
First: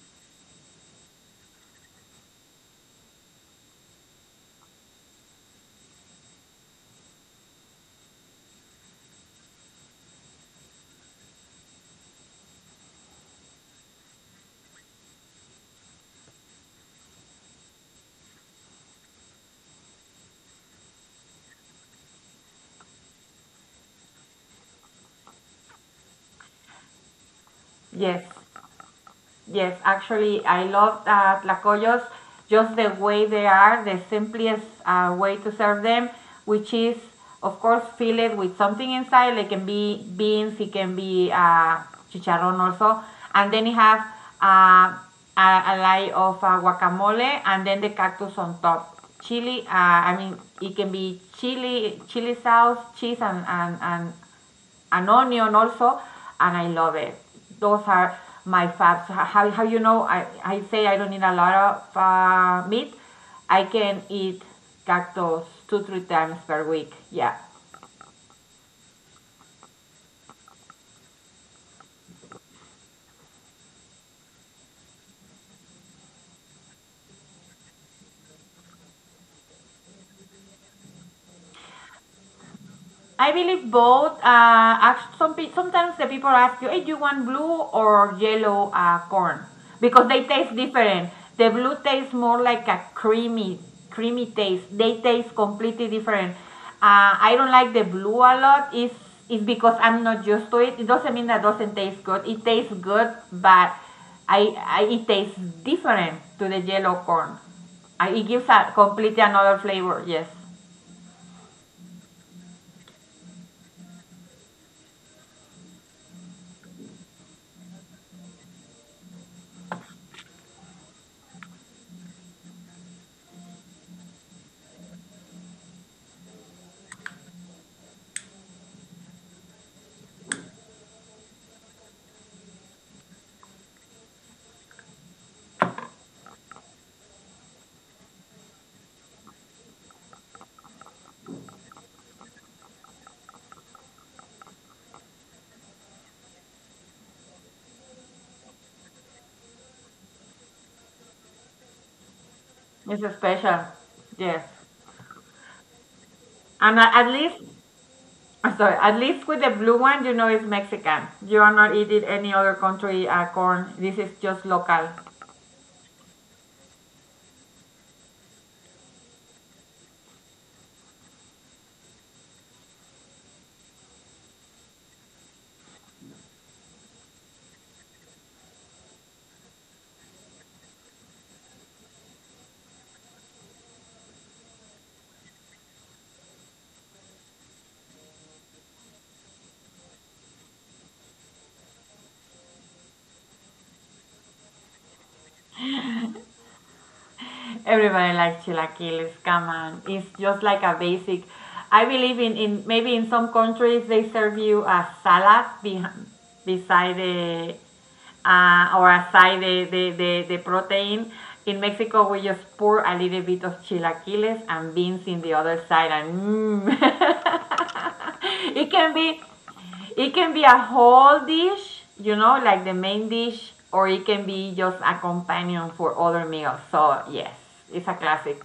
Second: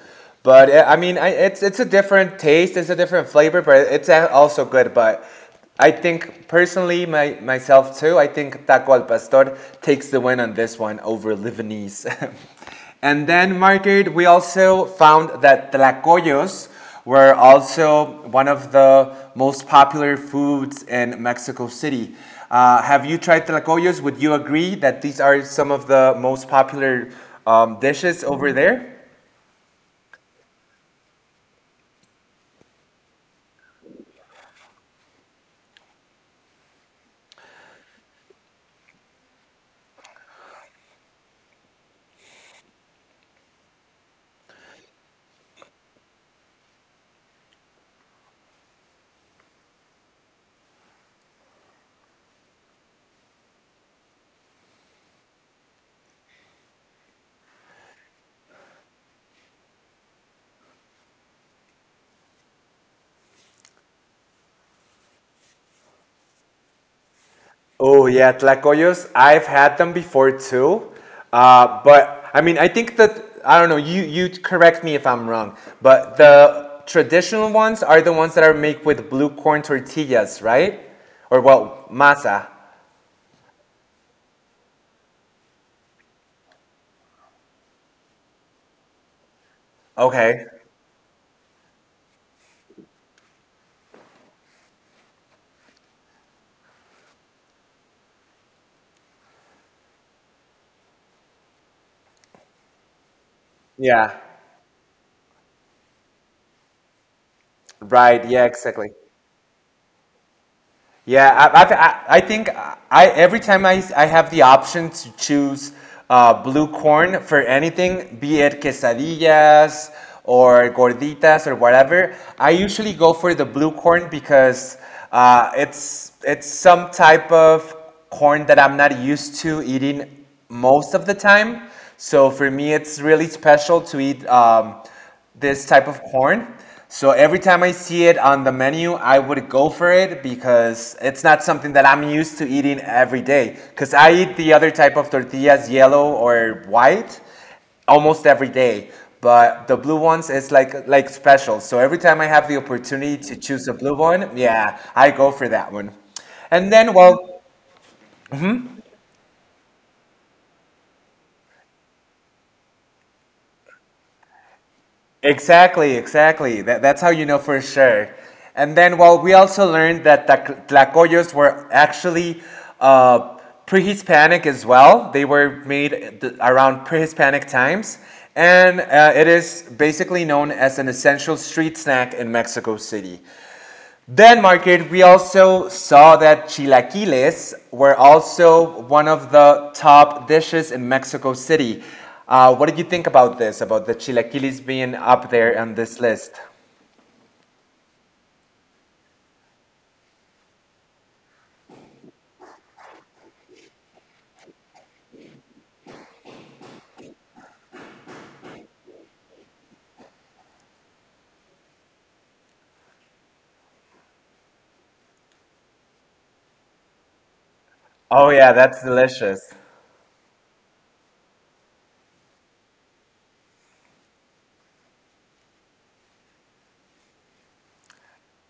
Speaker 1: But eh, I mean, it's a different taste, it's a different flavor, but it's a- also good. But I think personally, my myself too. I think taco al pastor takes the win on this one over Lebanese. *laughs* And then, Margaret, we also found that tlacoyos we're also one of the most popular foods in Mexico City. Have you tried tlacoyos? Would you agree that these are some of the most popular dishes
Speaker 2: Yes.
Speaker 1: over there?
Speaker 2: Yes, actually, I love tlacoyos, just the way they are, the simplest way to serve them, which is, of course, fill it with something inside. Like can be beans, it can be chicharrón also, and then you have uh, a layer of guacamole, and then the cactus on top. Chili, I mean, it can be chili, chili sauce, cheese, and an onion also, and I love it. Those are my faves. How, I say I don't eat a lot of meat. I can eat cactus two, three times per week. Yeah.
Speaker 1: Oh yeah, tlacoyos. I've had them before too, but I mean, I think that I don't know. You correct me if I'm wrong, but the traditional ones are the ones that are made with blue corn tortillas, right? Or well, masa.
Speaker 2: I believe both. Sometimes the people ask you, "Hey, do you want blue or yellow corn?" Because they
Speaker 1: Okay.
Speaker 2: taste different. The blue tastes more like a creamy, creamy taste. They taste completely different. I don't like the blue a lot. It's because I'm not used to it. It doesn't mean that doesn't taste good. It tastes good, but
Speaker 1: Yeah.
Speaker 2: I it tastes different to the yellow corn.
Speaker 1: Right.
Speaker 2: It
Speaker 1: Yeah.
Speaker 2: gives a
Speaker 1: Exactly.
Speaker 2: completely another flavor. Yes,
Speaker 1: Yeah. I think I every time I have the option to choose blue corn for anything, be it quesadillas or gorditas or whatever, I usually go for the blue corn because it's some type of corn that I'm not used to eating most of the time. So for me, it's really special to eat this type of corn. So every time I see it on the menu, I would go for it because it's not something that I'm used to eating every day. Because I eat the other type of tortillas, yellow or white, almost every day. But the blue ones is like special. So every time I have the
Speaker 2: it's
Speaker 1: opportunity to
Speaker 2: special.
Speaker 1: choose a blue one,
Speaker 2: Yes.
Speaker 1: yeah, I go for that one. And
Speaker 2: And
Speaker 1: then,
Speaker 2: at
Speaker 1: well,
Speaker 2: least, I'm sorry, at least with the blue one, you know it's Mexican. You are not eating any other country corn. This is just local.
Speaker 1: exactly, exactly. That, that's how you know for sure. And then, well, we also learned that Tlacoyos were actually uh, pre Hispanic as well. They were made around pre Hispanic times. And it is basically known as an essential street snack in Mexico City. Then, Margaret, we also saw that chilaquiles were also one of the top dishes in Mexico City. What did you think about this, about the chilaquiles being up there on this list?
Speaker 2: Everybody likes chilaquiles. Come on, it's just like a basic. I believe in maybe in some countries they serve you a salad be beside the or aside the protein. In Mexico, we just pour a little bit of chilaquiles and beans in the other side, and mm.
Speaker 1: Oh, yeah,
Speaker 2: *laughs* it
Speaker 1: that's
Speaker 2: can be
Speaker 1: delicious.
Speaker 2: It can be a whole dish, like the main dish, or it can be just a companion for other meals. So yes, it's a classic.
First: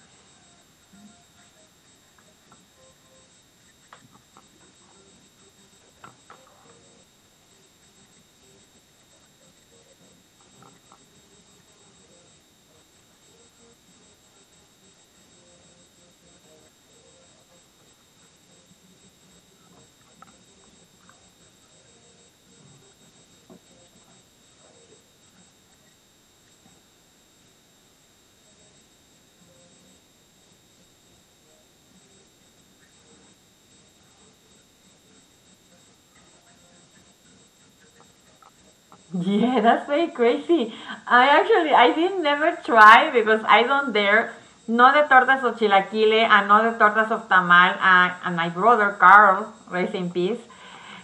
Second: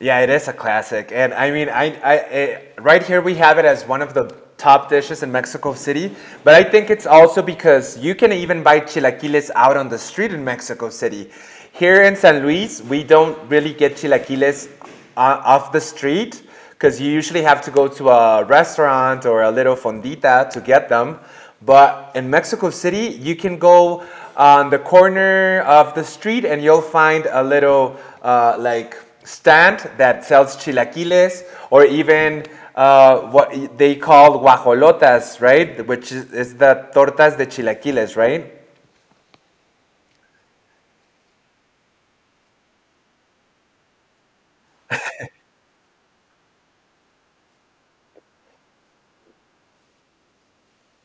Speaker 1: Yeah, it is a classic, and I mean, right here we have it as one of the top dishes in Mexico City. But I think it's also because you can even buy chilaquiles out on the street in Mexico City. Here in San Luis, we don't really get chilaquiles off the street because you usually have to go to a restaurant or a little fondita to get them. But in Mexico City, you can go on the corner of the street and you'll find a little like stand that sells chilaquiles or even what they call guajolotas, right? Which is the tortas de chilaquiles, right?
Speaker 2: Yeah, *laughs* that's very crazy. I actually I didn't never try because I don't dare. No de tortas of chilaquile and no de tortas of tamal. And my brother Carl, rest in peace,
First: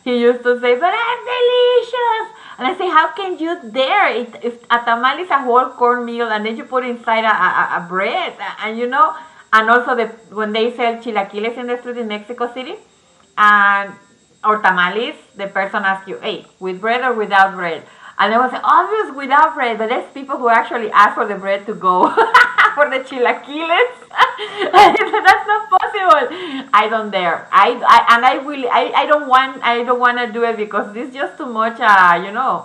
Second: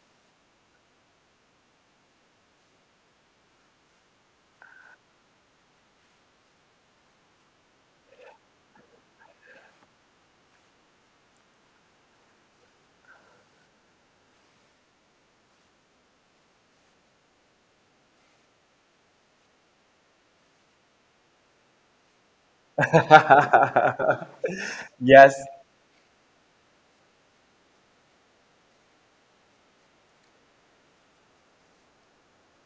Speaker 2: he used to say, "But I'm delicious." And I say, "How can you dare? It, if a tamal is a whole cornmeal and then you put inside a bread, and you know, and also the when they sell chilaquiles in the street in Mexico City." And or tamales, the person asks you, hey, with bread or without bread? And I was like, obvious without bread, but there's people who actually ask for the bread to go *laughs* for the chilaquiles. *laughs* I said,
Speaker 1: Yes.
Speaker 2: That's not possible. I don't dare. I and I really I don't want I don't want to do it because it's just too much.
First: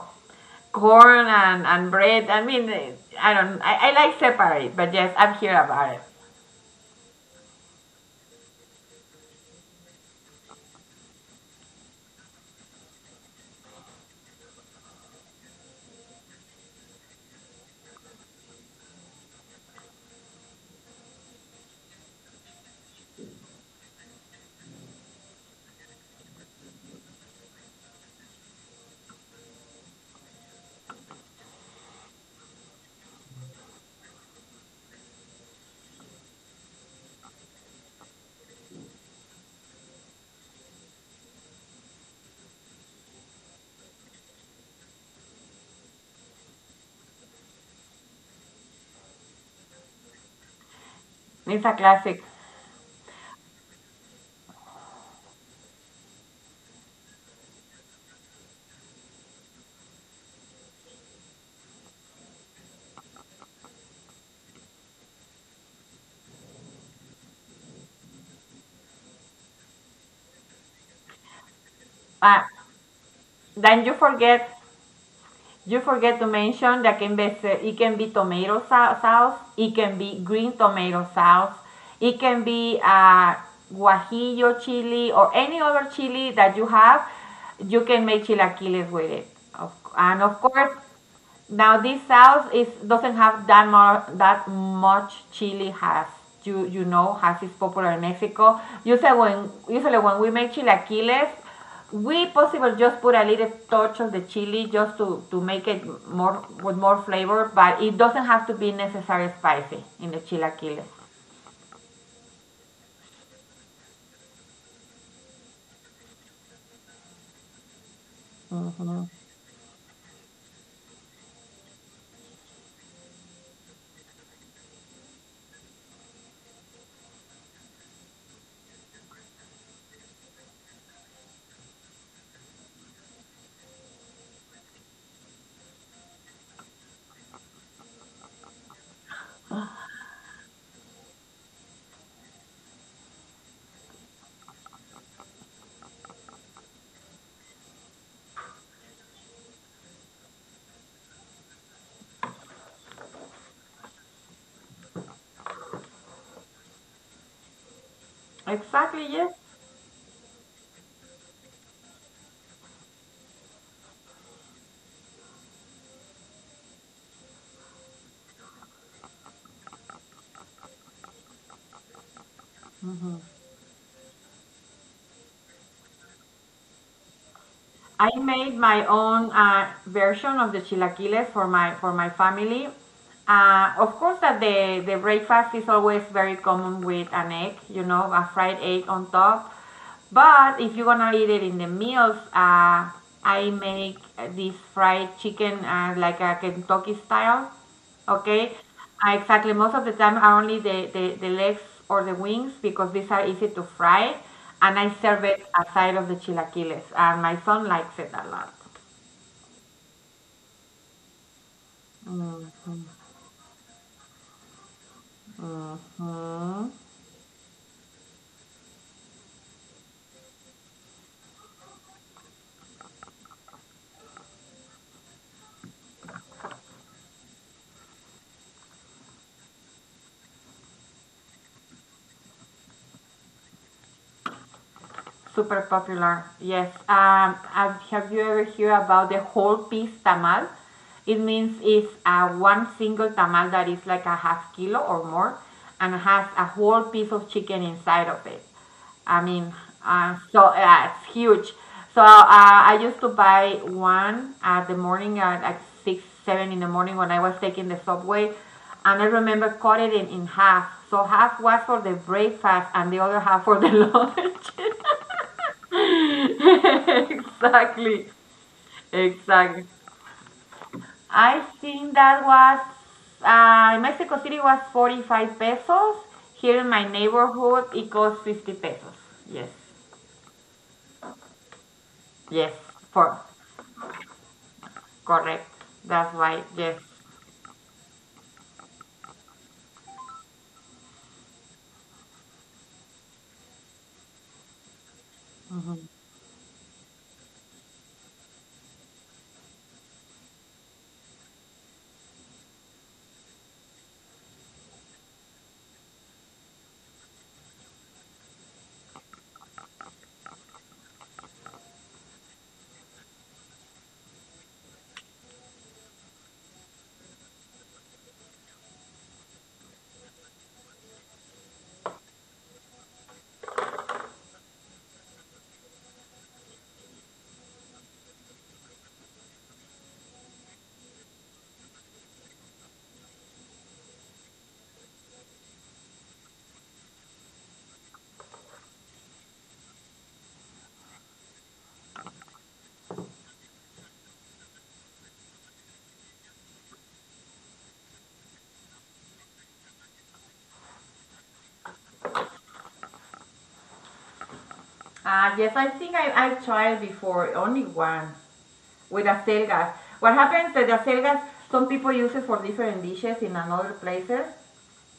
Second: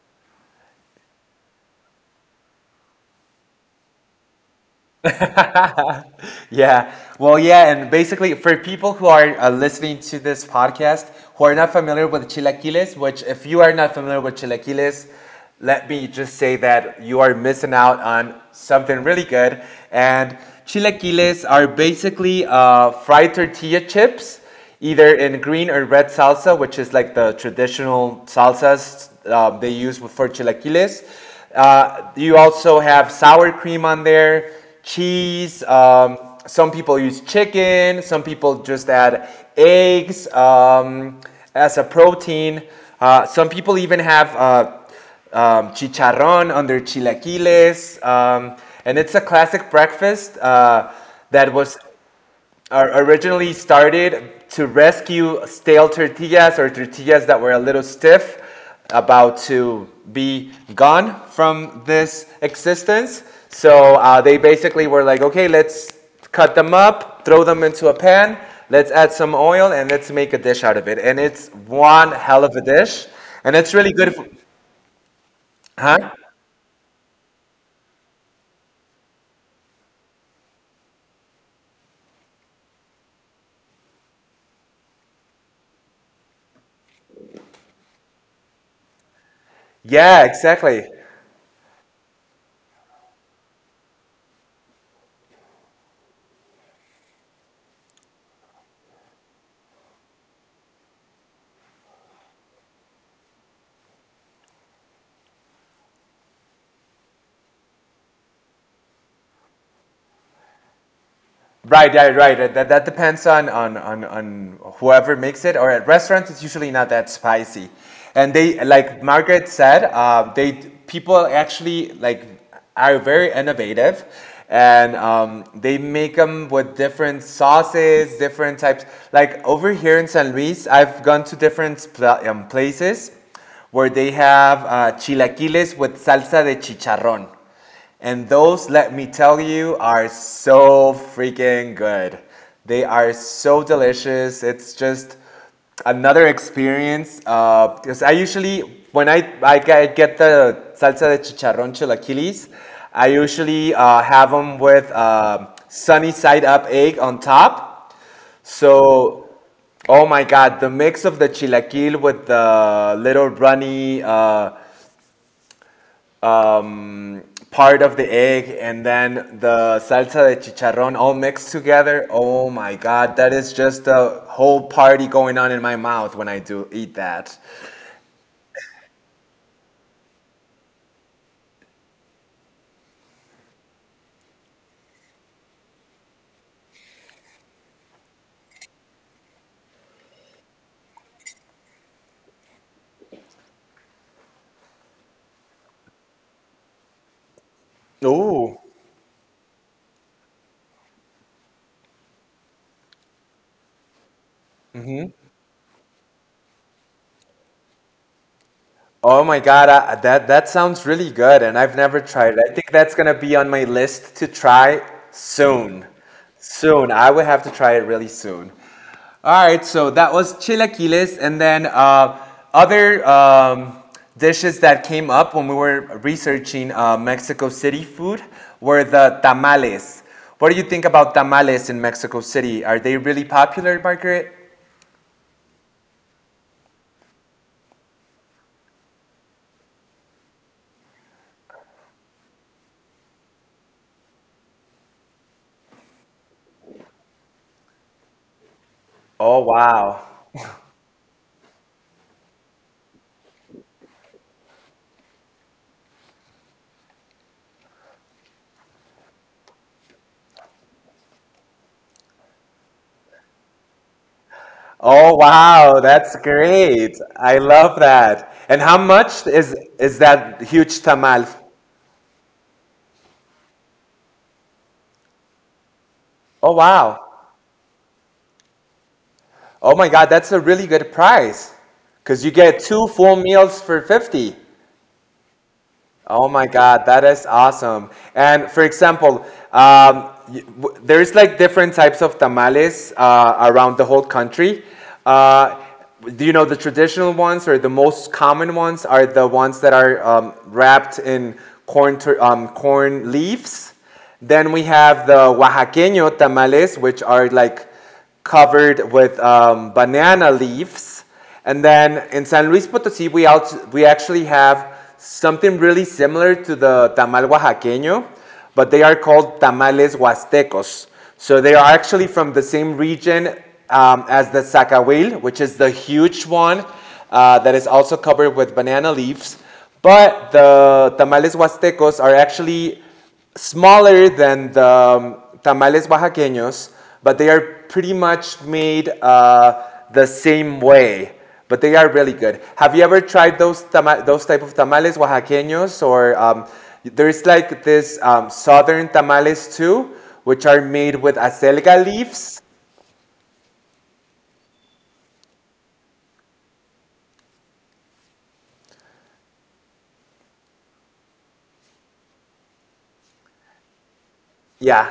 Speaker 2: Corn and bread. I mean, I don't. I like separate, but yes, I'm here about it.
Speaker 1: Yeah. Well, yeah, and basically for people who are listening to this podcast who are not familiar with chilaquiles, which if you are not familiar with chilaquiles, let me just say that you are missing out on something really good. And chilaquiles are basically fried tortilla chips, either in green or red salsa, which is like the traditional salsas they use for chilaquiles. You also have sour cream on there cheese. Some people use chicken. Some people just add eggs as a protein. Some people even have chicharrón under chilaquiles. And it's a classic breakfast that
Speaker 2: It's a
Speaker 1: was
Speaker 2: classic.
Speaker 1: are originally started to rescue stale tortillas or tortillas that were a little stiff, about to be gone from this existence. So they basically were like, okay, let's cut them up, throw them into a pan, let's add some oil, and let's make a dish out of it. And it's one
Speaker 2: Uh,
Speaker 1: hell of a dish, and it's
Speaker 2: then
Speaker 1: really
Speaker 2: you
Speaker 1: good. For,
Speaker 2: forget You
Speaker 1: huh?
Speaker 2: forget to mention that can be, it can be tomato sauce, it can be green tomato sauce, it can be guajillo chili or any other chili that you have. You can make chilaquiles with it.
Speaker 1: Yeah,
Speaker 2: And of course,
Speaker 1: exactly.
Speaker 2: now this sauce is doesn't have that more that much chili has. You know has is popular in Mexico. Usually when we make chilaquiles, we possibly just put a little touch of the chili just to make it more with more flavor, but it doesn't have to be necessarily spicy in the chilaquiles.
Speaker 1: Right, right, right. That depends on whoever makes it. Or at restaurants, it's usually not that spicy. And they, like Margaret said, they people actually like are very innovative, and they make them with different sauces, different types. Like over here in San Luis, I've gone to different places where they have chilaquiles with salsa de chicharrón. And those, let me tell you, are so freaking good. They are so delicious. It's just another experience. Because I usually, when I get the salsa de chicharrón chilaquiles, I usually have them with sunny side up egg on top.
Speaker 2: Exactly,
Speaker 1: So,
Speaker 2: yes.
Speaker 1: oh my God, the mix of the chilaquil with the little runny um, part of the egg and then the salsa de chicharrón all mixed together. Oh my god, that is just a whole party going on in my mouth when I do eat that.
Speaker 2: I made my own version of the chilaquiles for my family. Of course, that the breakfast is always very common with an egg, you know, a fried egg on top. But if you're gonna eat it in the meals, I make this fried chicken like a Kentucky style. Okay.
Speaker 1: Ooh.
Speaker 2: Exactly. Most of the time are only the legs or the wings because these are easy to fry. And I serve it aside of the chilaquiles. And my son likes it a lot.
Speaker 1: Oh my God, I, that that sounds really good, and I've never tried it. I think that's gonna be on my list to try soon.
Speaker 2: Mhm.
Speaker 1: Soon, I would have to try it really soon. All right, so that was chilaquiles, and then other dishes that came up when we were researching Mexico City food were the tamales. What do you think about tamales in Mexico City? Are they really popular, Margaret?
Speaker 2: Super popular. Yes. Have you ever heard about the whole piece tamal? It means it's one single tamal that is like a 1/2 kilo or more and has a whole piece of chicken inside of it. I
Speaker 1: Oh,
Speaker 2: mean,
Speaker 1: wow.
Speaker 2: it's huge. I used to buy one at the morning at like 6, 7 in the morning when I was taking the subway, and I remember cut it in half. So half was for the breakfast and the other half for the *laughs* lunch.
Speaker 1: Oh wow, that's great.
Speaker 2: *laughs*
Speaker 1: I love
Speaker 2: exactly,
Speaker 1: that. And how much is
Speaker 2: exactly.
Speaker 1: is that huge tamal?
Speaker 2: I think that was in Mexico City was 45 pesos.
Speaker 1: Oh,
Speaker 2: Here in my
Speaker 1: wow.
Speaker 2: neighborhood, it costs 50 pesos. Yes.
Speaker 1: Oh my god, that's a really good price. Cuz you
Speaker 2: Yes,
Speaker 1: get two full
Speaker 2: for
Speaker 1: meals for 50.
Speaker 2: Correct. That's
Speaker 1: Oh
Speaker 2: right.
Speaker 1: my
Speaker 2: Yes.
Speaker 1: God, that is awesome. And for example, there's like different types of tamales around the whole country. Uh,
Speaker 2: Hmm.
Speaker 1: do you know the traditional ones or the most common ones are the ones that are wrapped in corn, corn leaves? Then we have the Oaxaqueño tamales, which are like covered with banana leaves. And then in San Luis Potosí, we actually have something really similar to the tamal oaxaqueño, but they are called tamales huastecos. So they are actually from the same region as the zacahuil, which is the huge one that is also covered with banana leaves. But the tamales huastecos are actually smaller than the tamales oaxaqueños, but they are pretty much made the same way. But they are really good. Have you ever tried those those type of tamales oaxaqueños? Or there's like this southern tamales too, which are made with acelga leaves.
Speaker 2: Yes, I think I tried before only one with acelgas. What happens that the acelgas some people use it for different dishes in another places.
Speaker 1: Yeah.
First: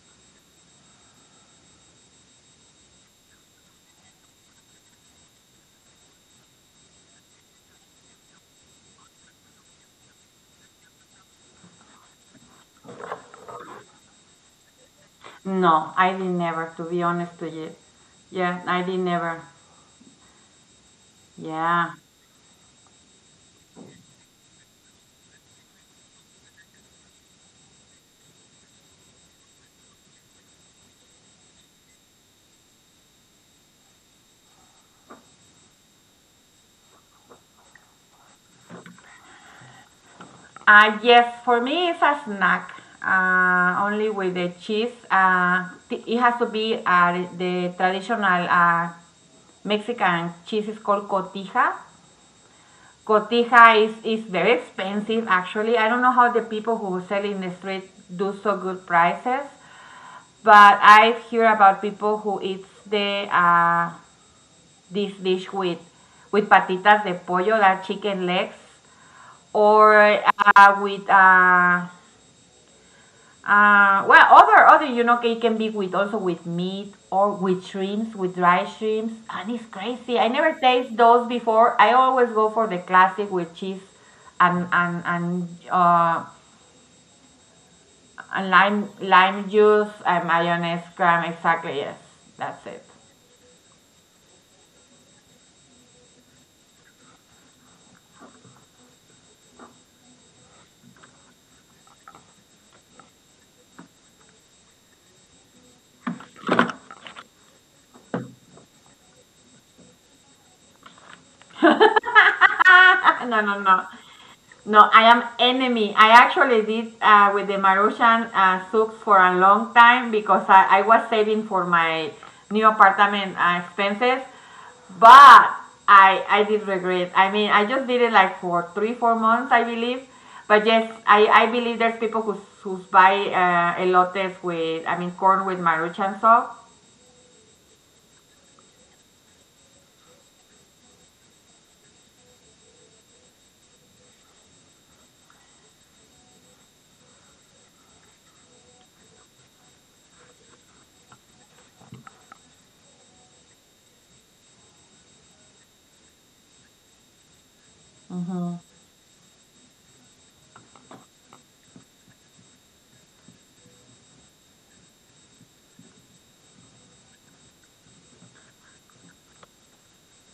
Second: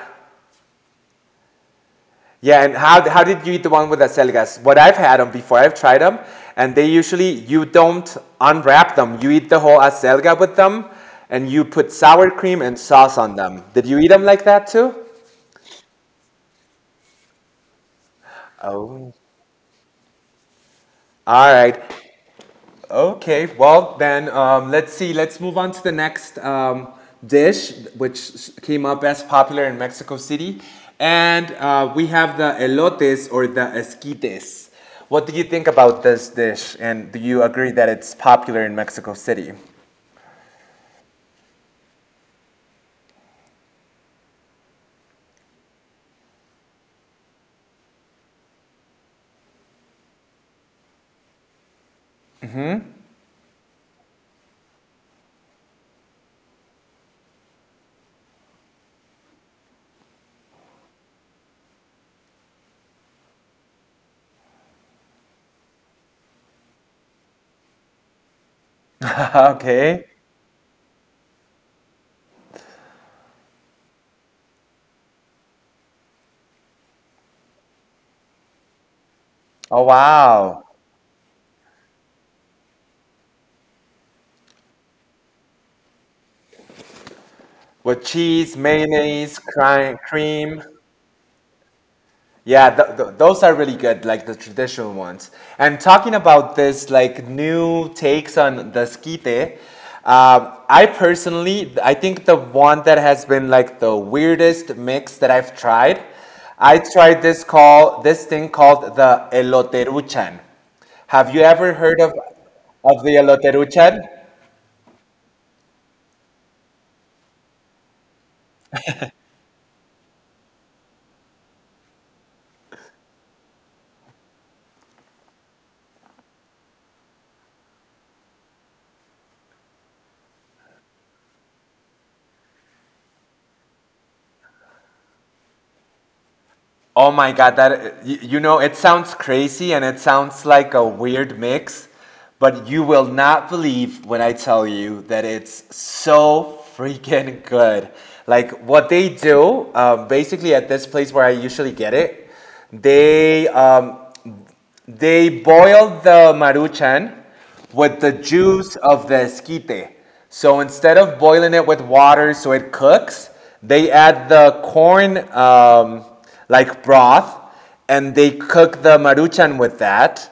Speaker 1: Yeah, and how did you eat the one with the acelgas? What I've had them before, I've tried them, and they usually, you don't unwrap them. You eat the whole acelga with them, and you put sour cream and sauce on them. Did you eat them like that too?
Speaker 2: No, I did never. To be honest to you, yeah, I did
Speaker 1: Oh.
Speaker 2: never.
Speaker 1: All right.
Speaker 2: Yeah.
Speaker 1: Okay, well then let's see. Let's move on to the next dish, which came up as popular in Mexico City, and we have the elotes or the esquites. What do you think about this dish, and do you agree that it's popular in Mexico City?
Speaker 2: Yes, for me it's a snack. Only with the cheese. It has to be the traditional uh, Mexican cheese is called cotija. Cotija is very expensive actually. I don't know how the people who sell in the street do so good prices, but I hear about people who eats the this dish with patitas de pollo, that chicken legs,
Speaker 1: *laughs*
Speaker 2: or
Speaker 1: Okay.
Speaker 2: with well, other it can be with also with meat or with shrimps, with dry shrimps, and it's
Speaker 1: Oh,
Speaker 2: crazy. I never
Speaker 1: wow.
Speaker 2: taste those before. I always go for the classic with cheese and
Speaker 1: With
Speaker 2: and
Speaker 1: cheese,
Speaker 2: lime
Speaker 1: mayonnaise,
Speaker 2: lime juice and
Speaker 1: cream.
Speaker 2: mayonnaise cream. Exactly, yes, that's
Speaker 1: Yeah,
Speaker 2: it.
Speaker 1: those are really good, like the traditional ones. And talking about this, like new takes on the esquite, I personally, I think the one that has been like the weirdest mix that I've tried, I tried this thing called the eloteruchan. Have you ever heard of the
Speaker 2: *laughs* No, no, no.
Speaker 1: eloteruchan?
Speaker 2: No, I am enemy. I actually did with the Maruchan soup for a long time because I was saving for my new apartment expenses. But I did regret. I mean, I just did it like for 3 or 4 months, I believe. But yes, I believe there's people who buy elotes with I mean corn with Maruchan sauce.
Speaker 1: Oh my god, that you know, it sounds crazy and it sounds like a weird mix, but you will not believe when I tell you that it's so freaking good. Like what they do, basically at this place where I usually get it, they boiled the maruchan with the juice of the esquite. So instead of boiling it with water so it cooks, they add the corn like broth and they cook the maruchan with that.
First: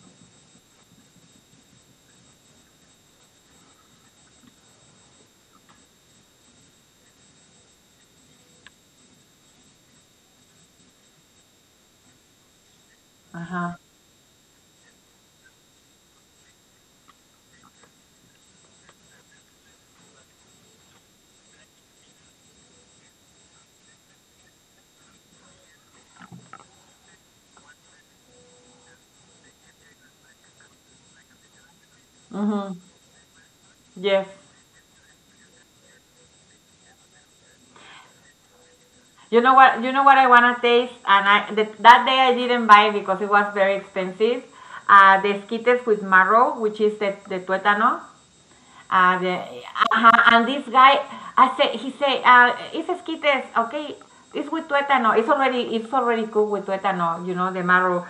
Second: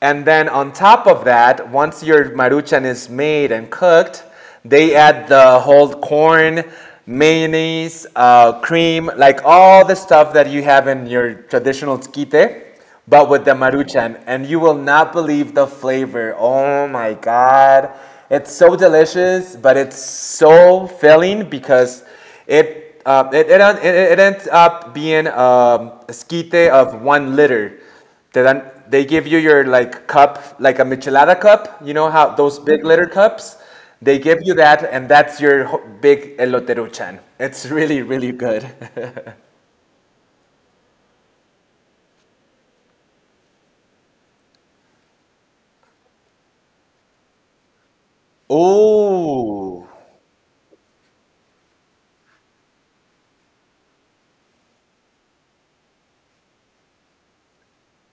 Speaker 1: And then on top of that, once your maruchan is made and cooked, they add the whole corn, mayonnaise, cream, like all the stuff that you have in your traditional skite, but with
Speaker 2: Uh
Speaker 1: the
Speaker 2: huh.
Speaker 1: maruchan. And you will not believe the flavor. Oh my God. It's so delicious, but it's so filling because it, uh, it, it, it, it ends up being a skite of 1 liter. They then they give you your like cup, like a michelada cup. You know how those big
Speaker 2: Mhm.
Speaker 1: litter cups? They
Speaker 2: Yes.
Speaker 1: give you that, and that's your big eloteruchan. It's really really good. *laughs*
Speaker 2: You know what? You know what I wanna taste, and that day I didn't buy because it was very expensive. The esquites with marrow, which is the tuétano, and,
Speaker 1: Oh,
Speaker 2: ajá, and this guy, I said, he said, it's esquites, okay, it's with tuétano. It's already cooked with tuétano, you know, the marrow.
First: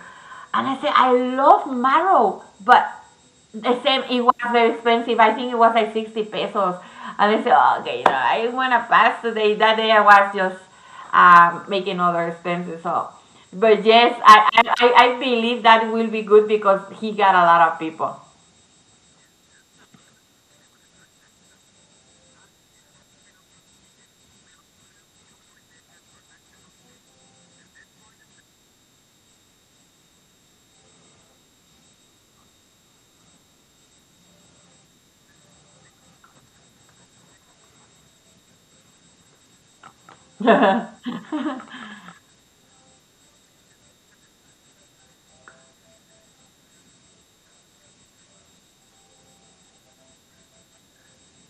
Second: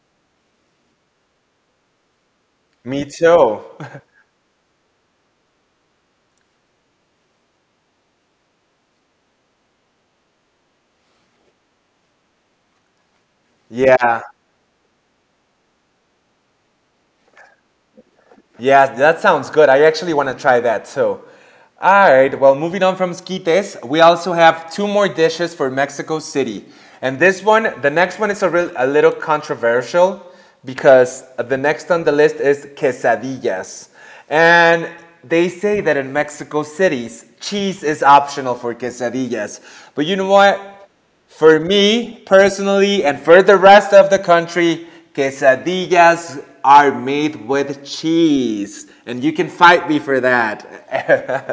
Speaker 2: And I said, I love marrow, but
Speaker 1: me too.
Speaker 2: the same, it was very expensive. I think it was like 60 pesos. And I said, "Oh, okay, you know, I want to pass today. That day I was just making other expenses. So, but
Speaker 1: Yeah.
Speaker 2: yes, I believe that will be good because he got a lot of people.
Speaker 1: Yeah, that sounds good. I actually want to try that too. All right, well, moving on from esquites, we also have two more dishes for Mexico City. And this one, the next one is a little controversial because the next on the list is quesadillas. And they say that in Mexico cities, cheese is optional for quesadillas. But you know what? For me personally, and for the rest of the country, quesadillas are made with cheese. And you can fight me for that.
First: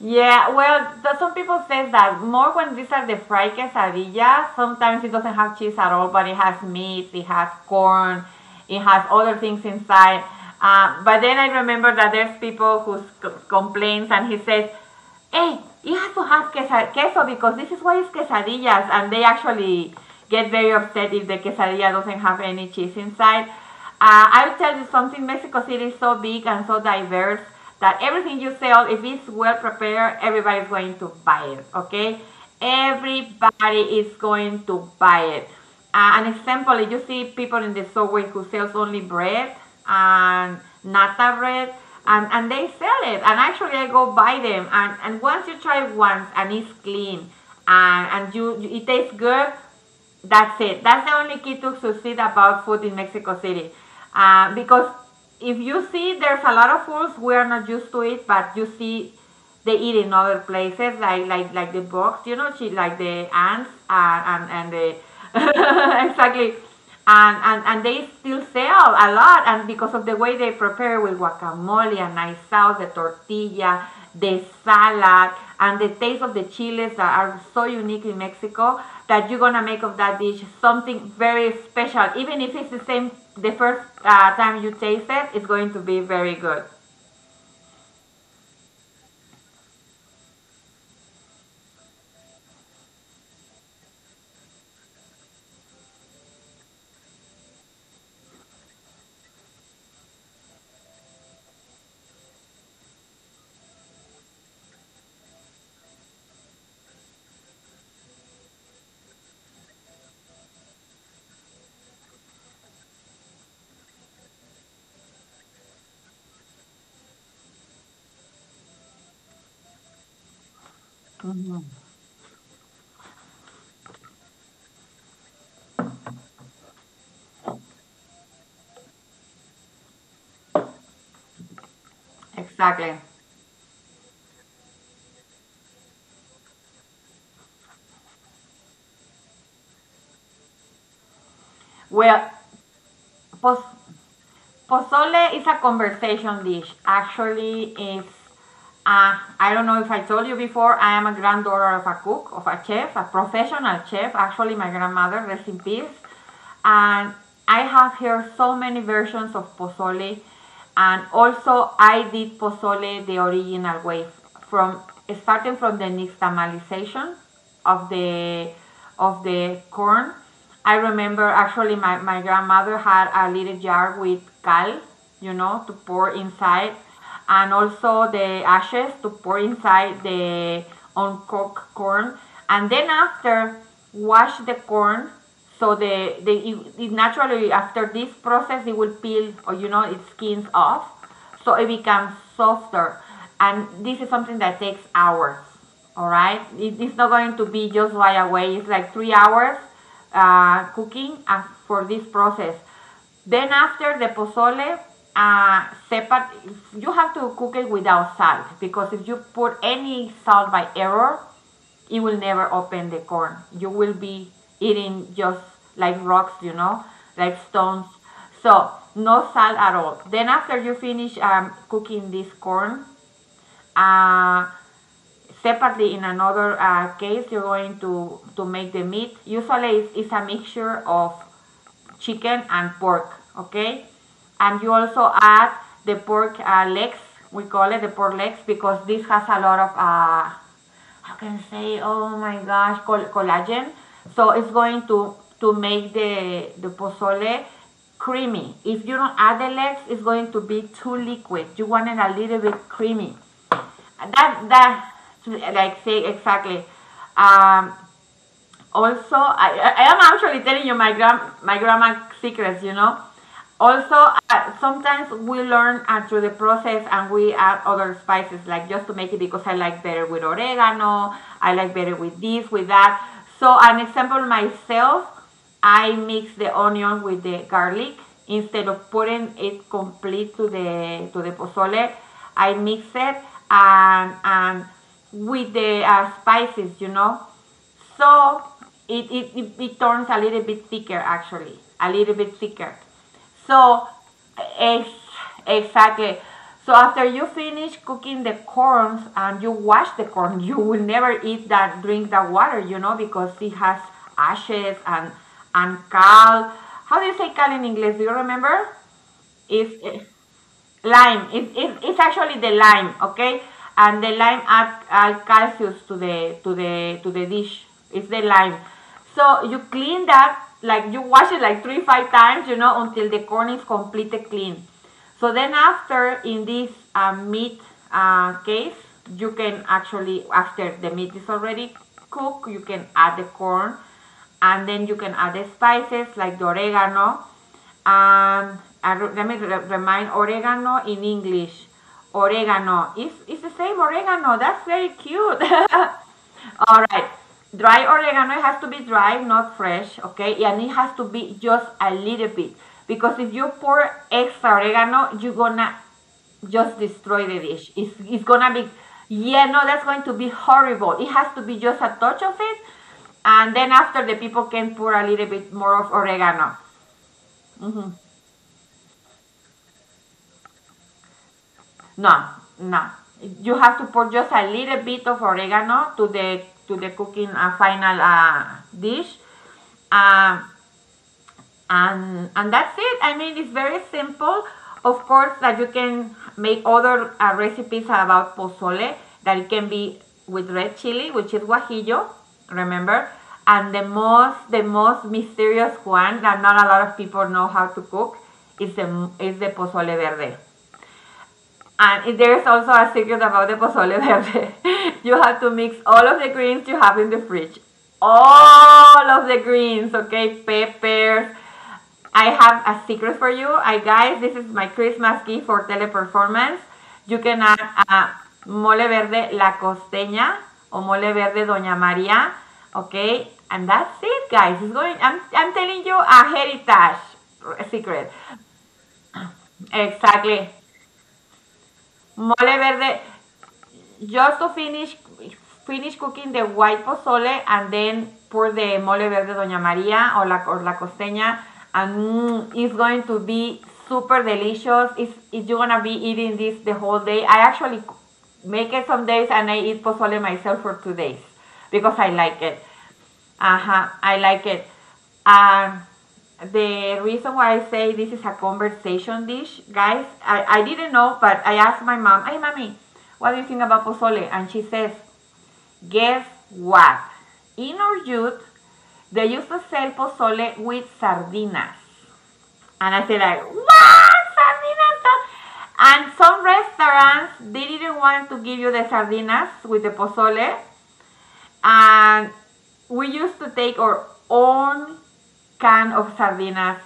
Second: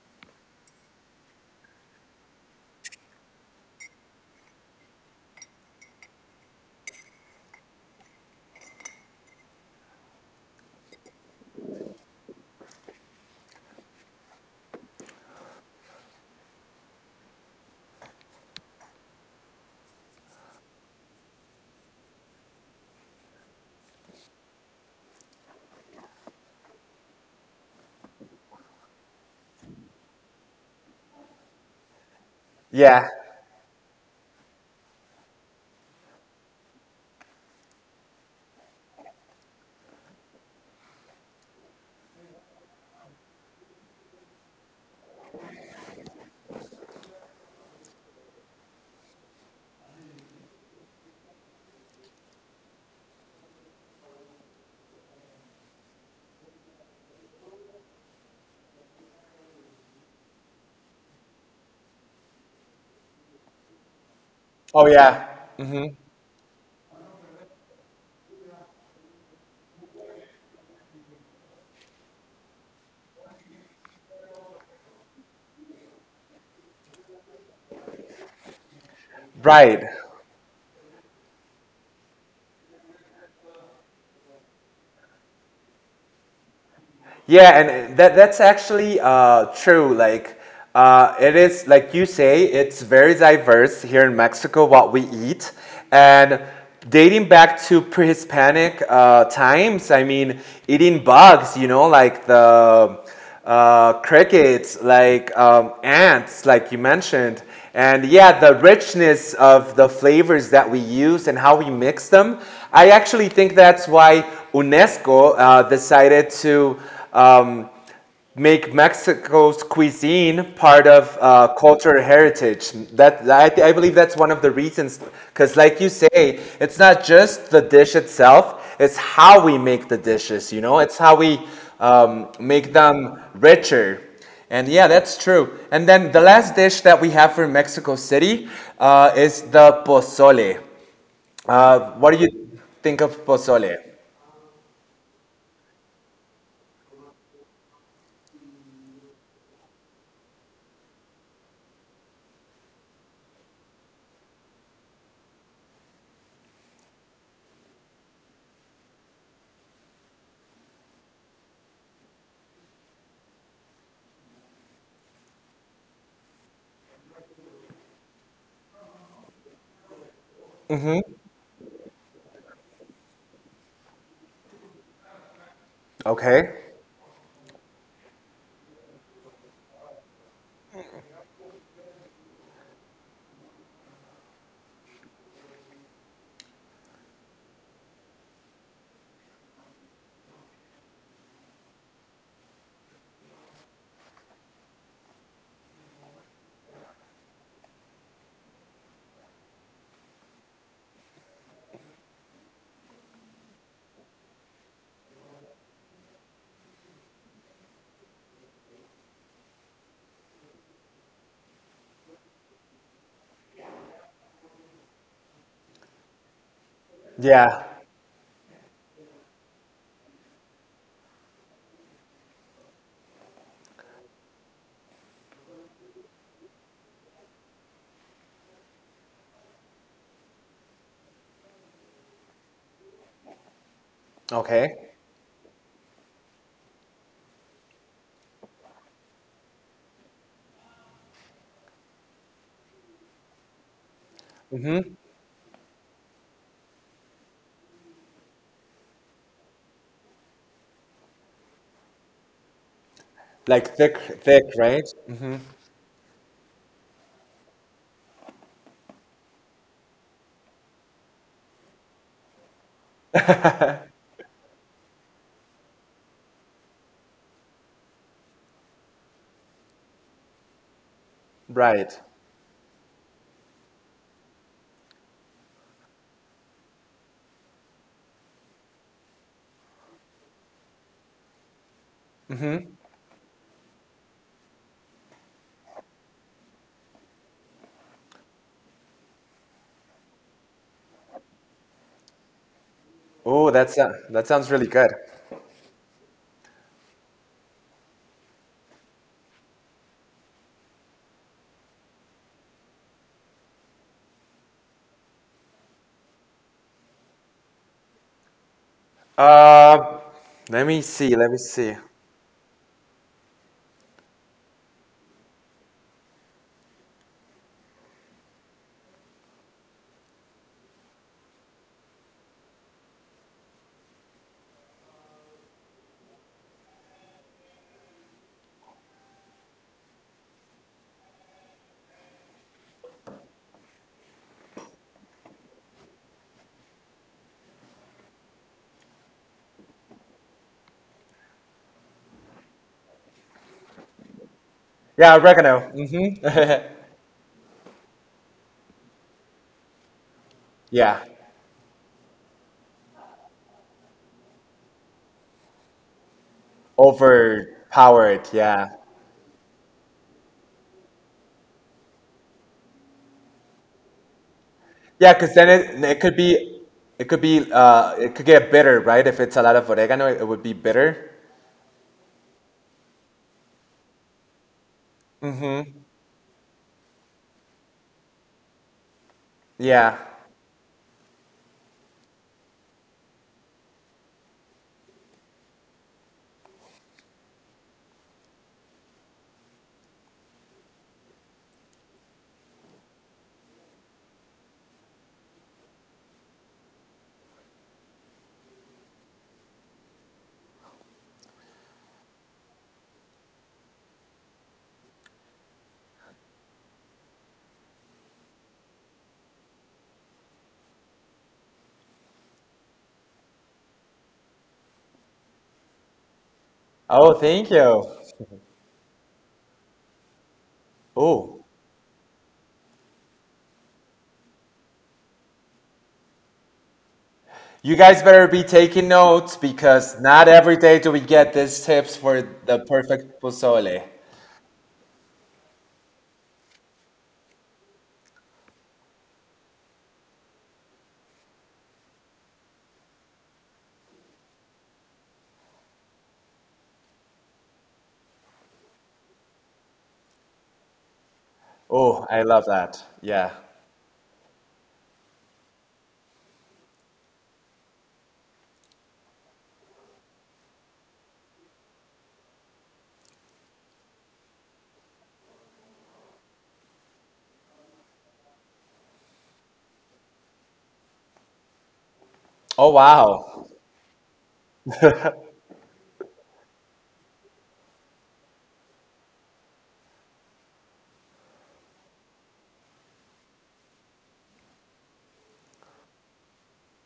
Speaker 2: Yeah, well, some people say that more when these are the fried quesadillas. Sometimes it doesn't have cheese at all, but it has meat, it has corn, it has other things inside. But then I remember that there's people complains and he says, hey, you have to have queso because this is what is quesadillas, and they actually get very upset if the quesadilla doesn't have any cheese inside. I'll tell you something. Mexico City is so big and so diverse that everything you sell, if it's well prepared, everybody's going to buy it. Okay,
Speaker 1: *laughs* Yeah.
Speaker 2: everybody is going to buy it. An example, if you see people in the subway who sells only bread and nata bread, and they sell it. And actually, I go buy them. And once you try it once and it's clean and you it tastes good, that's it. That's the only key to succeed about food in Mexico City. Because if you see, there's a lot of foods we are not used to it, but you see they eat in other places, like the box, you know, she, like the ants and the
Speaker 1: Oh, yeah.
Speaker 2: *laughs* exactly and they still sell a lot and because of the way they prepare with guacamole and nice sauce the tortilla the salad and the taste of the chiles that are so unique in Mexico that you're gonna make
Speaker 1: Right.
Speaker 2: of that dish something very special even if it's the same the first time you taste it it's going to be very good.
Speaker 1: Yeah, and that's actually true. Like, it is, like you say, it's very diverse here in Mexico what we eat. And dating back to pre Hispanic times, I mean, eating bugs, like the crickets, like ants, like you mentioned. And yeah, the richness of the flavors that we use and how we mix them. I actually think that's why UNESCO decided to um, make Mexico's cuisine part of cultural heritage. That I believe that's one of the reasons, because like you say, it's not just the dish itself; it's how we make the dishes. It's how we make
Speaker 2: Exactly.
Speaker 1: them richer. And yeah, that's true. And then the last dish that we have for Mexico City is the pozole. What do
Speaker 2: Well,
Speaker 1: you think of
Speaker 2: pues
Speaker 1: pozole?
Speaker 2: pozole is a conversation dish. Actually, it's I don't know if I told you before. I am a granddaughter of a cook, of a chef, a professional chef. Actually, my grandmother, rest in peace. And I have here so many versions of pozole. And also, I did pozole the original way, from starting from the nixtamalization of the of the corn. I remember actually my grandmother had a little jar with cal, you know, to pour
Speaker 1: Okay.
Speaker 2: inside, and also the ashes to pour inside the uncooked corn. And then after, wash the corn so it naturally after this process it will peel or you know it skins off, so it becomes softer, and this is something that takes hours. All right, it's not going to be just right away. It's like 3 hours cooking for this process. Then after the pozole, separate. You have to cook it without salt because if you put any salt by error, it will never open the corn. You will be eating just like rocks, you know, like
Speaker 1: Yeah.
Speaker 2: stones. So no salt at all. Then after you finish cooking this corn, uh, separately in another case, you're going to make the meat. Usually it's a mixture of chicken and pork, okay? And you
Speaker 1: Okay.
Speaker 2: also add the pork legs. We call it the pork legs because this has a lot of, how can I say, oh my gosh, collagen. So it's going to make the pozole creamy. If you don't add the legs, it's going to be too liquid. You want it a little bit creamy.
Speaker 1: Like thick, thick,
Speaker 2: That,
Speaker 1: right?
Speaker 2: that, like say exactly. Um, also, I am actually telling you my grandma secrets. You know. Also, sometimes we learn through the process and we add other spices, like just to make it because I like better with oregano, I like
Speaker 1: Right.
Speaker 2: better with this, with that. So, an example myself, I mix the onion with the garlic instead of putting it complete to the pozole. I mix it and with the spices, you know. So it turns a little bit thicker, actually, a little bit thicker.
Speaker 1: Oh,
Speaker 2: So,
Speaker 1: that sounds really
Speaker 2: ex-
Speaker 1: good.
Speaker 2: exactly. So after you finish cooking the corns and you wash the corn, *laughs* you will never eat that, drink that water, you know, because it has ashes and cal. How do you say cal in English? Do you remember? Is
Speaker 1: Uh, let me see.
Speaker 2: lime.
Speaker 1: Let me see.
Speaker 2: It's actually the lime, okay? And the lime add calcium to the to the dish. It's the lime. So you clean that like you wash it like 3 or 5 times, you know, until the corn is completely clean. So then after in this meat case, you can actually after the meat is already cooked, you can add the corn, and then you can add the spices like the oregano let me remind oregano in English. Oregano. It's the same oregano. That's very
Speaker 1: Yeah,
Speaker 2: cute.
Speaker 1: oregano. Mm,
Speaker 2: *laughs* All right. Dry oregano it has to be dry, not fresh, okay? And it has to
Speaker 1: yeah.
Speaker 2: be just a little bit. Because if you pour extra oregano, you're gonna just destroy the dish. It's
Speaker 1: Overpowered.
Speaker 2: gonna be,
Speaker 1: Yeah,
Speaker 2: yeah, no, that's going to be horrible. It has to be just a touch of it. And then after, the people can pour a
Speaker 1: yeah.
Speaker 2: little
Speaker 1: Because
Speaker 2: bit
Speaker 1: then
Speaker 2: more of oregano.
Speaker 1: it could get bitter, right? If it's a lot of oregano, it would be bitter.
Speaker 2: No, no, you have to put just a little bit of oregano to the cooking final dish,
Speaker 1: Yeah.
Speaker 2: uh, and that's it. I mean, it's very simple. Of course, that you can make other recipes about pozole. That it can be with red chili, which is guajillo. Remember, and the most mysterious one that not a lot of people know how to cook is the pozole verde. And there is also a secret about the pozole verde. *laughs* You have to mix all of the greens you have in the fridge. All of the greens, okay? Peppers. I have a secret for you. I guys, this is my Christmas gift for teleperformance.
Speaker 1: Oh,
Speaker 2: You can
Speaker 1: thank
Speaker 2: add
Speaker 1: you.
Speaker 2: uh, mole verde la costeña or mole
Speaker 1: Oh,
Speaker 2: verde doña María, okay? And that's it, guys. It's going. I'm telling you a heritage
Speaker 1: you guys
Speaker 2: secret.
Speaker 1: better be taking notes because not
Speaker 2: Exactly.
Speaker 1: every day do we get these tips for the
Speaker 2: Mole verde,
Speaker 1: perfect pozole.
Speaker 2: just to finish cooking the white pozole and then pour the mole verde doña María or la costeña, and it's going to be super delicious. It's you're gonna be eating this the whole day. I actually make it some days and I eat pozole myself for 2 days because
Speaker 1: Oh,
Speaker 2: I
Speaker 1: I
Speaker 2: like
Speaker 1: love
Speaker 2: it.
Speaker 1: that. Yeah.
Speaker 2: Uh-huh, I like it. Um, the reason why I say this is a conversation dish, guys, I didn't know, but I asked my mom, hey, mommy, what do you think about pozole? And she says, guess what? In our youth, they used to sell pozole with sardinas.
Speaker 1: Oh,
Speaker 2: And I said, like,
Speaker 1: wow.
Speaker 2: what? And some restaurants, they didn't want to give you the sardinas with the pozole. And we used to take our own can of sardinas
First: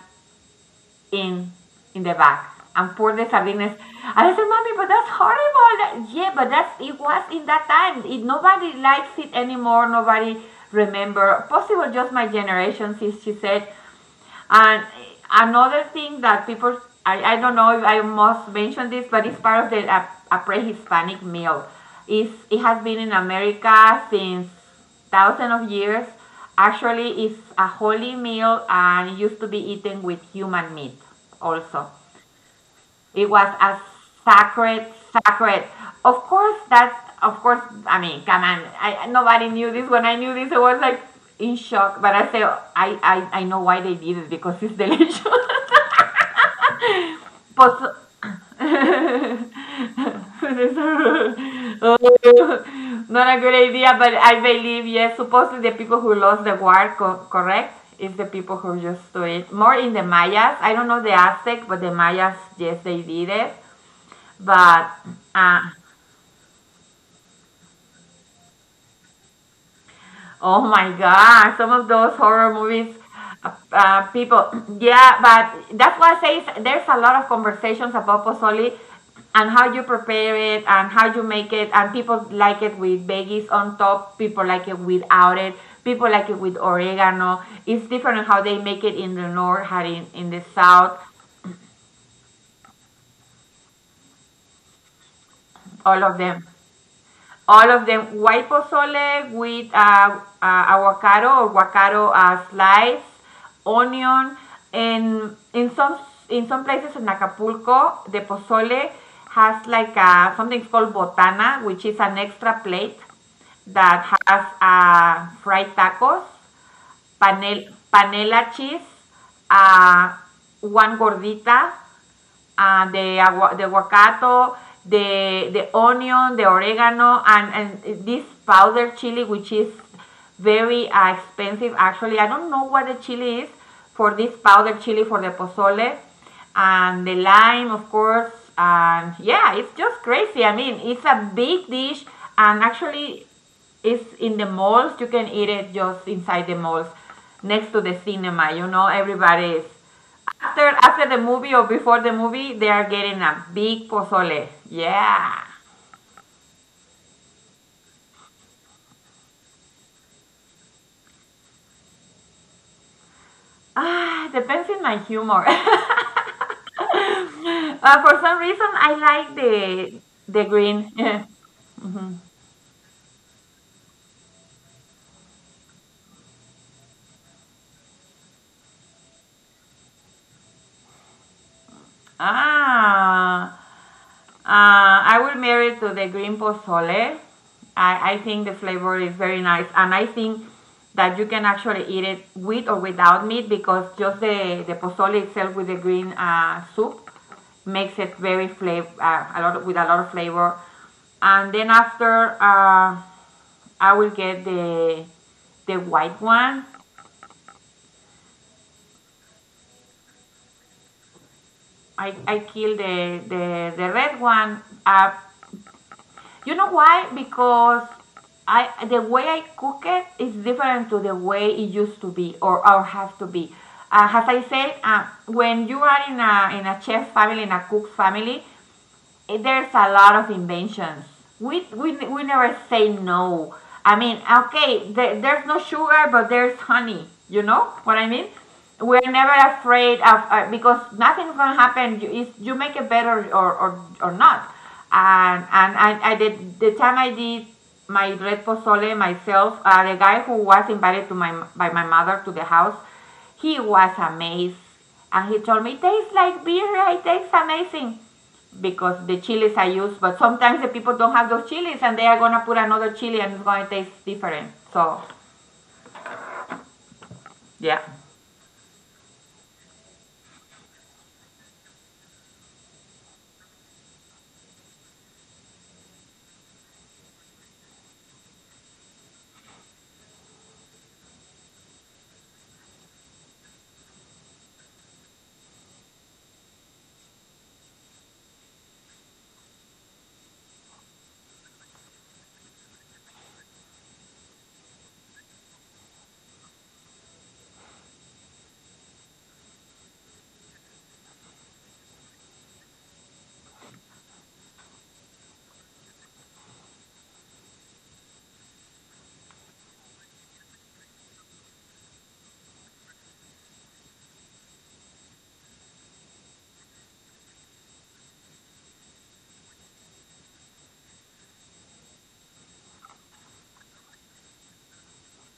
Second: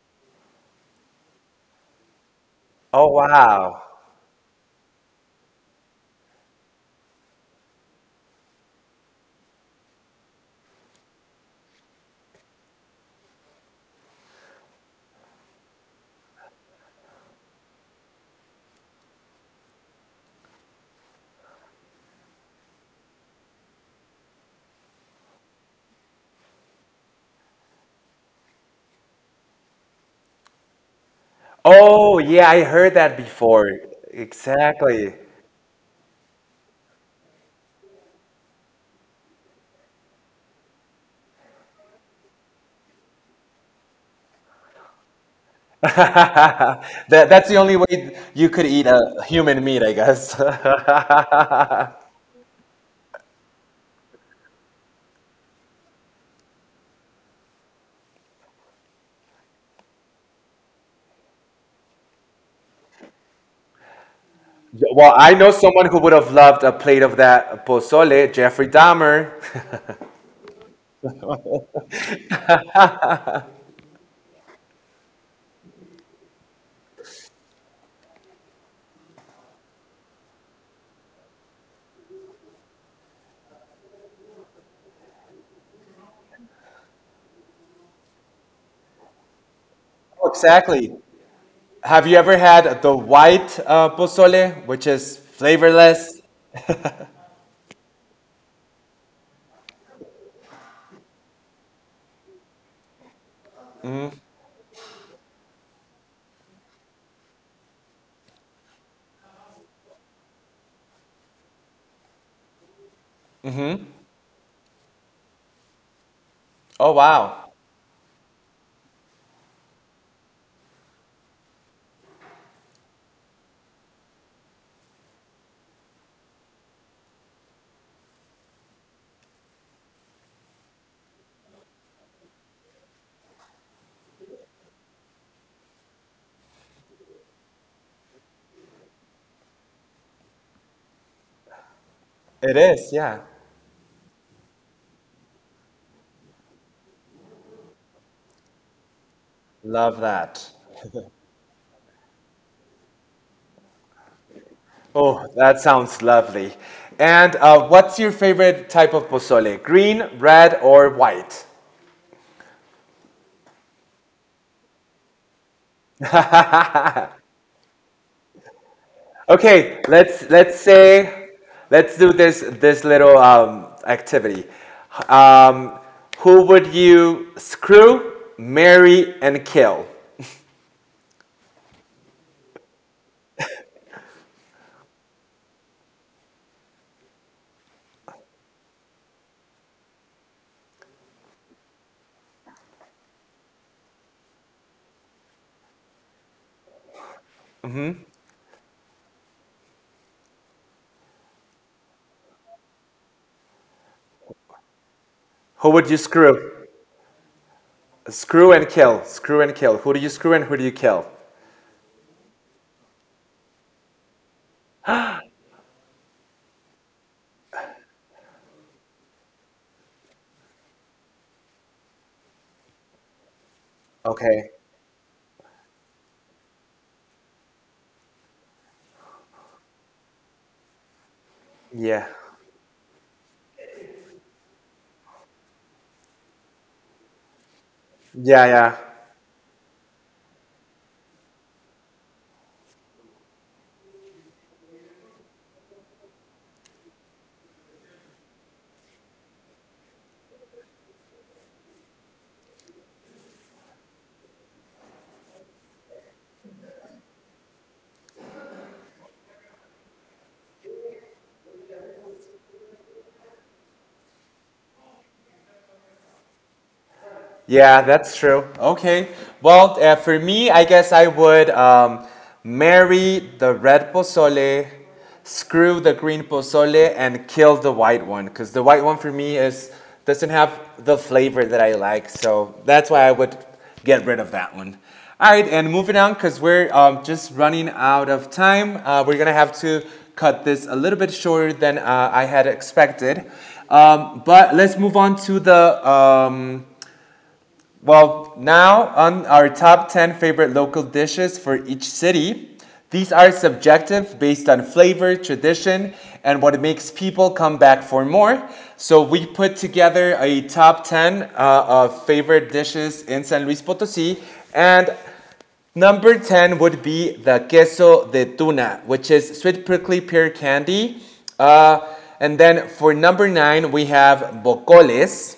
Speaker 2: in the bag and
Speaker 1: Oh,
Speaker 2: pour the sardinas.
Speaker 1: wow.
Speaker 2: And I said, "Mommy, but that's horrible." Yeah, but that's it was in that time. It, nobody likes it anymore. Nobody remember. Possible just my generation, since she said. And another thing that people, I don't know if I must mention this, but it's part of a pre-Hispanic meal. It's, it has been in America since thousands of years. Actually, it's a holy meal and used to be eaten with human meat also.
Speaker 1: Oh, yeah, I heard that
Speaker 2: It was
Speaker 1: before.
Speaker 2: a sacred,
Speaker 1: Exactly. *laughs*
Speaker 2: sacred. Of course, that's of course. I mean, come on. I, nobody knew this. When I knew this, I was like in shock. But I say I know why they did it because it's delicious. *laughs*
Speaker 1: That's the only
Speaker 2: But
Speaker 1: way you could eat a human meat, I guess. *laughs*
Speaker 2: *laughs* not a good idea. But I believe yes. Supposedly the people who lost the war, correct, is the people who just do it more in the Mayas. I don't know the Aztec, but the Mayas, yes, they did it. But
Speaker 1: Well, I know
Speaker 2: uh,
Speaker 1: someone who would have loved a plate of that pozole, Jeffrey Dahmer. *laughs*
Speaker 2: oh my God, some of those horror movies, people. *clears throat* Yeah, but that's why I say there's a lot of conversations about pozole and how you prepare it and how you make it. And people like it with veggies on top, people like it without it, people like it with oregano. It's different on how they make it in the north, how
Speaker 1: Oh,
Speaker 2: in the
Speaker 1: exactly.
Speaker 2: south,
Speaker 1: Have you ever had the white pozole, which is
Speaker 2: all of
Speaker 1: flavorless?
Speaker 2: them. All of them white pozole with avocado or guacaro slice, onion, and in some places in Acapulco, the pozole has like a, something called botana, which is an extra plate that has fried tacos,
Speaker 1: Oh, wow.
Speaker 2: panel, panela cheese, uh, one gordita, the guacato, the onion, the oregano, and this powder chili, which is very expensive. Actually, I don't know what the chili is for this powder chili for the pozole, and the lime, of course. And yeah, it's just crazy. I mean, it's a big dish,
Speaker 1: It
Speaker 2: and
Speaker 1: is, yeah.
Speaker 2: actually, it's in the malls. You can eat it just inside the malls, next to the cinema. You know, everybody's.
Speaker 1: Love that.
Speaker 2: After the movie or before the movie, they are getting a big pozole.
Speaker 1: Oh,
Speaker 2: Yeah.
Speaker 1: that sounds lovely. And what's your favorite type of pozole? Green, red, or white?
Speaker 2: Ah, depends in my humor. *laughs* For some reason, I like
Speaker 1: Okay, let's
Speaker 2: the
Speaker 1: let's
Speaker 2: green.
Speaker 1: say
Speaker 2: *laughs*
Speaker 1: let's do this little activity. Um, who would you screw, marry, and kill?
Speaker 2: ah, I will marry to the green pozole. I think the flavor is very nice, and I think that you can actually eat it with or without meat because just the pozole itself with the green soup makes it very flavor a lot with a lot of flavor. And then after, I will get the
Speaker 1: Who would you
Speaker 2: white
Speaker 1: screw?
Speaker 2: one.
Speaker 1: Screw and kill. Screw and kill. Who do you screw and who do you kill?
Speaker 2: I kill the red one. Up. You know why? Because I the way I cook it is different to the way it used to be or have to be. As I
Speaker 1: Okay.
Speaker 2: said, when you are in a chef family, in a cook family, there's a lot of inventions. We we
Speaker 1: Yeah.
Speaker 2: we never say no. I mean, okay, there's no sugar, but there's honey. You know what I mean?
Speaker 1: Yeah, yeah.
Speaker 2: We're never afraid of because nothing's gonna happen. You, if you make it better or or not. And I did the time I did my red pozole myself. The guy who was invited to my mother to the house, he was amazed, and he told me it tastes like beer. It tastes amazing because the chilies I use, but sometimes the people don't have those chilies and they are gonna put another chili and it's gonna taste different. So yeah,
Speaker 1: Yeah, that's true. Okay. Well, for me, I guess I would marry the red pozole, screw the green pozole, and kill the white one because the white one for me is doesn't have the flavor that I like. So that's why I would get rid of that one. All right, and moving on because we're just running out of time. We're gonna have to cut this a little bit shorter than I had expected. But let's move on to the um, well, Now on our top 10 favorite local dishes for each city. These are subjective based on flavor, tradition, and what makes people come back for more. So we put together a top 10 of favorite dishes in San Luis Potosi. And number 10 would be the queso de tuna, which is sweet prickly pear candy. Uh, and then for number 9, we have bocoles.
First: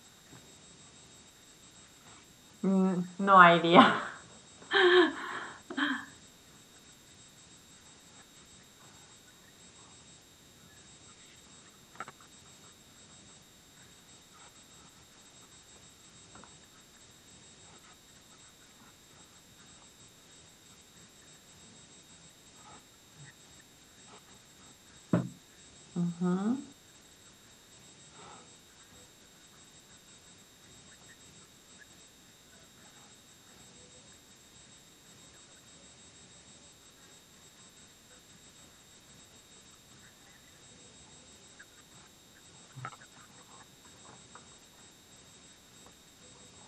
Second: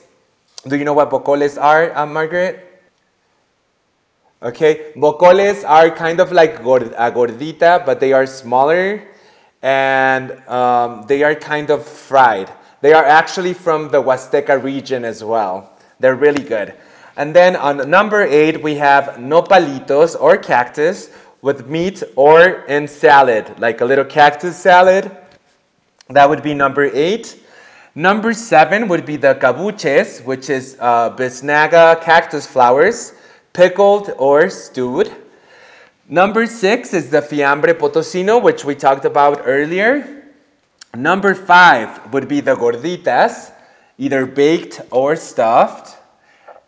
Speaker 1: Do you know what bocoles are, Margaret?
Speaker 2: mm, no idea.
Speaker 1: Okay, bocoles are kind of like a gordita, but they are smaller and they are kind of fried. They are actually from the Huasteca region as well. They're really good. And then on number eight, we have nopalitos or cactus with meat or in salad, like a little cactus salad that would be number eight. Number seven would be the cabuches, which is bisnaga cactus flowers, pickled or stewed. Number six is the fiambre potosino, which we talked about earlier. Number five would be the gorditas, either baked or stuffed.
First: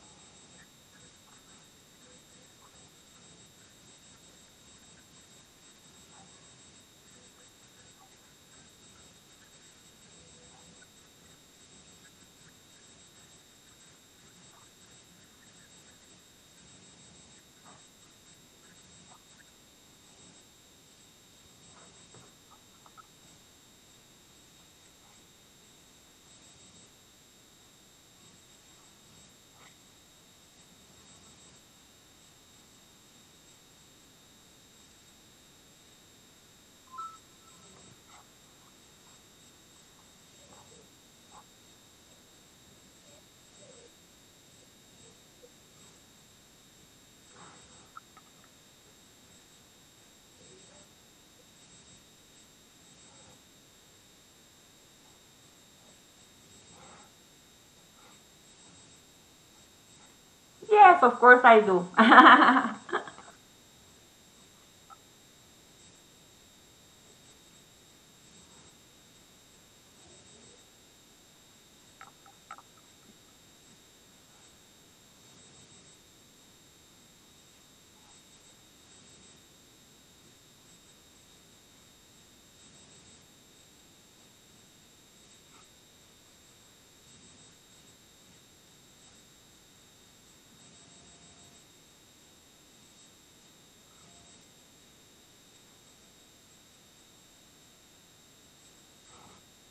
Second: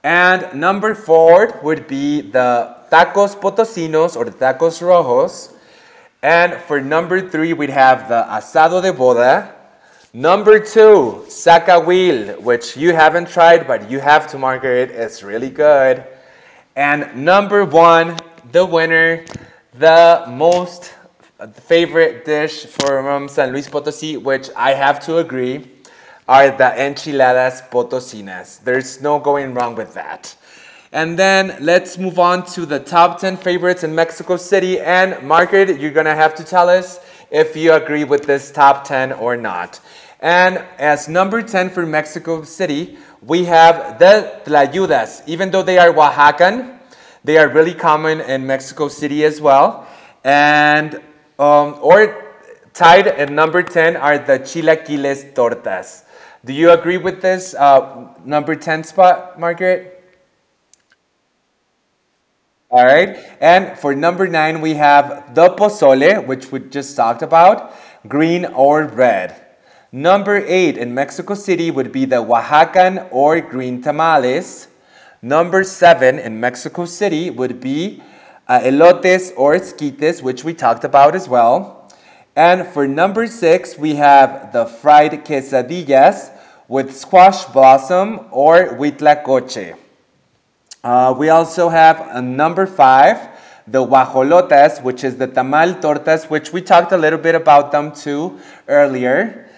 Speaker 1: And number four would be the tacos potosinos or the tacos rojos, and for number three, we'd have the asado de boda. Number two, sacahuil, which you haven't tried, but you have to, Margaret. It's really good. And number one, the winner, the most favorite dish from San Luis Potosi, which I have to agree, are the enchiladas potosinas. There's no going wrong with that. And then let's move on to the top 10 favorites in Mexico City. And Margaret, you're going to have to tell us if you agree with this top 10 or not. And as number 10 for Mexico City, we have the Tlayudas. Even though they are Oaxacan, they are really common in Mexico City as well. And, or tied at number 10 are the Chilaquiles Tortas. Do you agree with this number 10 spot, Margaret?
Speaker 2: *laughs* Yes, of course I do. *laughs*
Speaker 1: All right. And for number nine, we have the pozole, which we just talked about, green or red. Number eight in Mexico City would be the Oaxacan or green tamales. Number seven in Mexico City would be elotes or esquites, which we talked about as well. And for number six, we have the fried quesadillas with squash blossom or huitlacoche. We also have a number five, the guajolotas, which is the tamal tortas, which we talked a little bit about them too earlier.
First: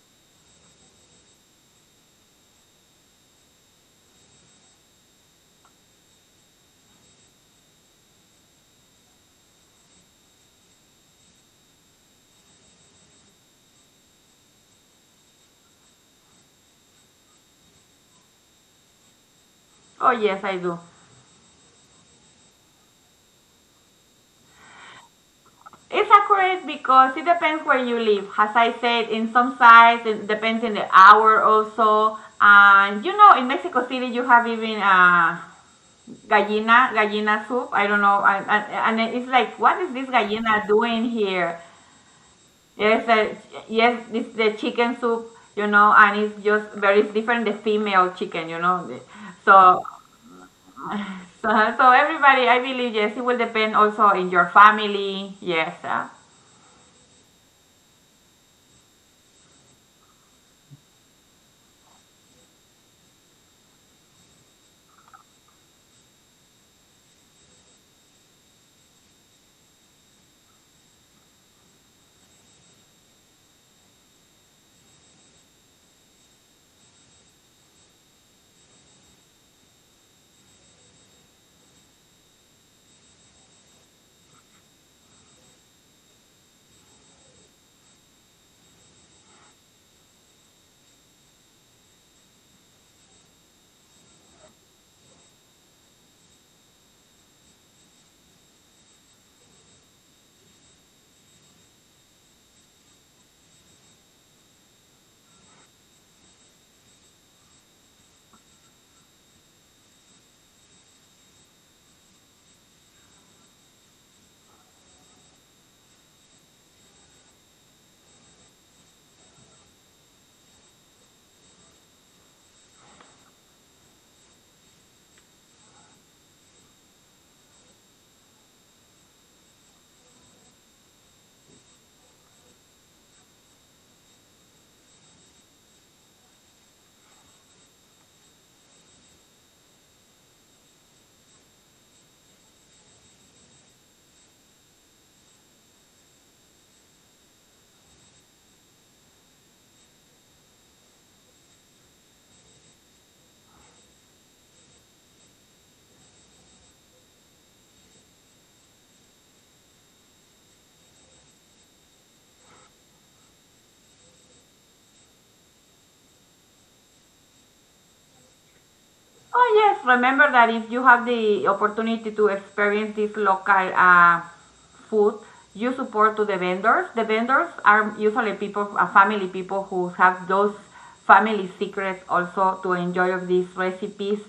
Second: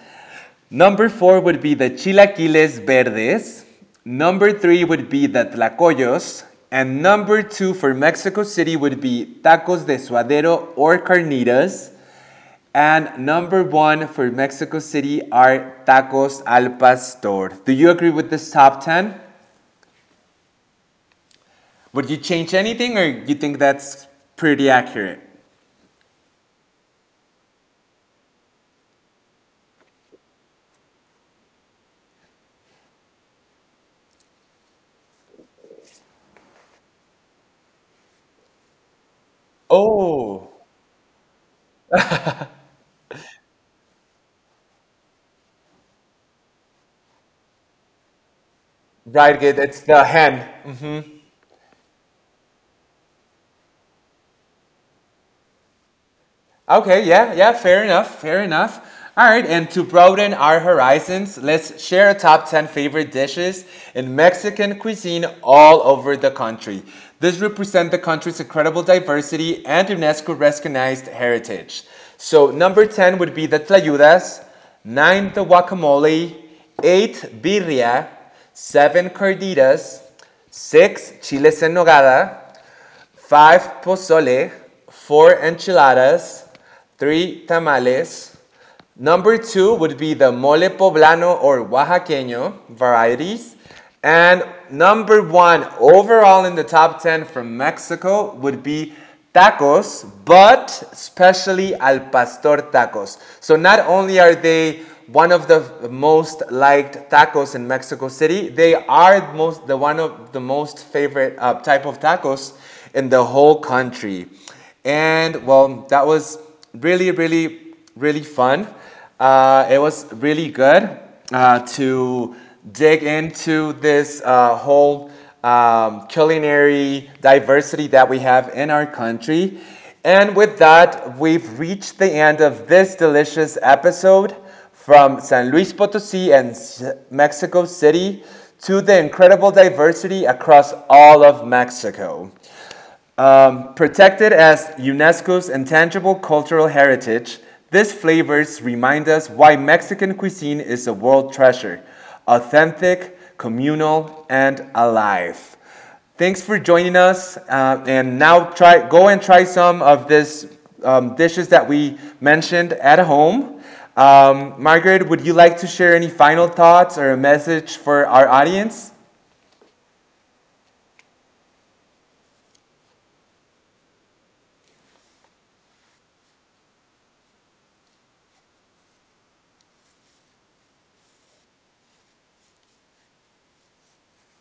Speaker 1: Number four would be the chilaquiles verdes. Number three would be the tlacoyos. And number two for Mexico City would be tacos de suadero or carnitas. And number one for Mexico City are tacos al pastor. Do you agree with this top 10?
Speaker 2: Oh yes, I do.
Speaker 1: Would you change anything, or you think that's pretty accurate?
Speaker 2: It's accurate because it depends where you live. As I said, in some sites it depends in the hour also. And you know, in Mexico City you have even gallina gallina soup. I don't know, and it's like, what is this
Speaker 1: Oh,
Speaker 2: gallina doing here? Yes, yes, it's the chicken soup, you know, and it's just very different the female chicken, you know.
Speaker 1: right. It's
Speaker 2: So,
Speaker 1: the hen.
Speaker 2: so, so everybody, I believe, yes, it will depend also in your family. Yes.
Speaker 1: Okay, yeah, yeah, fair enough, fair enough. All right, and to broaden our horizons, let's share our top 10 favorite dishes in Mexican cuisine all over the country. This represents the country's incredible diversity and UNESCO recognized heritage. So, number 10 would be the tlayudas, 9 the guacamole, 8 birria, 7 carditas, 6 chiles en nogada, five pozole, four enchiladas, three tamales. Number two would be the mole poblano or oaxaqueño varieties. And number one overall in the top 10 from Mexico would be tacos, but especially al pastor tacos. So not only are they one of the most liked tacos in Mexico City, they are most the one of the most favorite type of tacos in the whole country. And well, that was really, really, really fun. It was really good to dig into this whole culinary diversity that we have in our country. And with that, we've reached the end of this delicious episode from San Luis Potosi and Mexico City to the incredible diversity across all of Mexico. Protected as UNESCO's intangible cultural heritage, these flavors remind us why Mexican cuisine is a world treasure authentic, communal, and alive. Thanks for joining us. And now try go and try some of these dishes that we mentioned at home. Margaret, would you like to share any final thoughts or a message for our audience?
Speaker 2: Oh, yes. Remember that if you have the opportunity to experience this local food, you support to the vendors. The vendors are usually people, family people who have those family secrets also to enjoy of these recipes.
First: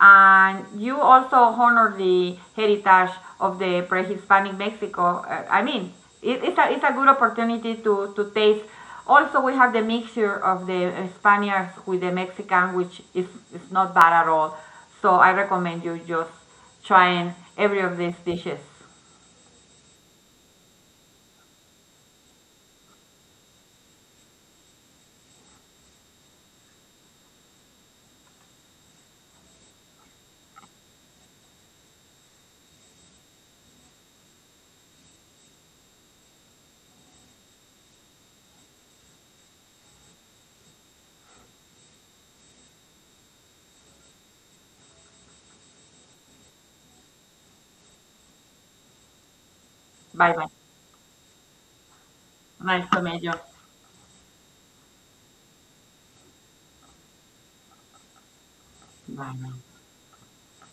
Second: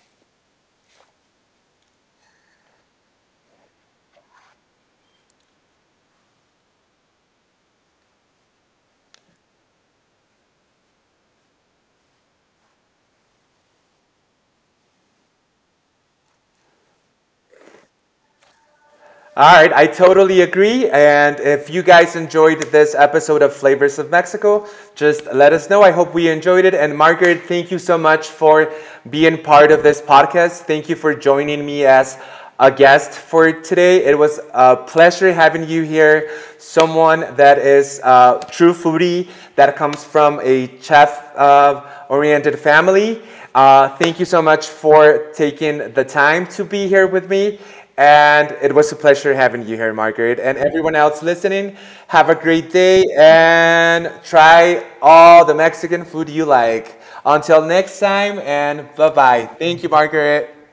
Speaker 2: And you also honor the heritage of the pre-Hispanic Mexico. I mean, it's a good opportunity to taste. Also, we have the mixture of the Spaniards with the Mexican, which is not bad at all. So I recommend you just trying every of these dishes.
Speaker 1: All right, I totally agree. And if you guys enjoyed this episode of Flavors of Mexico, just let us know. I hope we enjoyed it. And Margaret, thank you so much for being part of this podcast. Thank you for joining me as a guest for today. It was a pleasure having you here. Someone that is a true foodie, that comes from a chef oriented family. Thank you so much for taking the time to be here with me. And it was a pleasure having you here,
Speaker 2: Bye
Speaker 1: Margaret.
Speaker 2: bye.
Speaker 1: And everyone else listening, have a great
Speaker 2: Nice to
Speaker 1: day
Speaker 2: meet you.
Speaker 1: and try all the Mexican food you like. Until next time, and bye bye.
Speaker 2: Bye.
Speaker 1: Thank you, Margaret.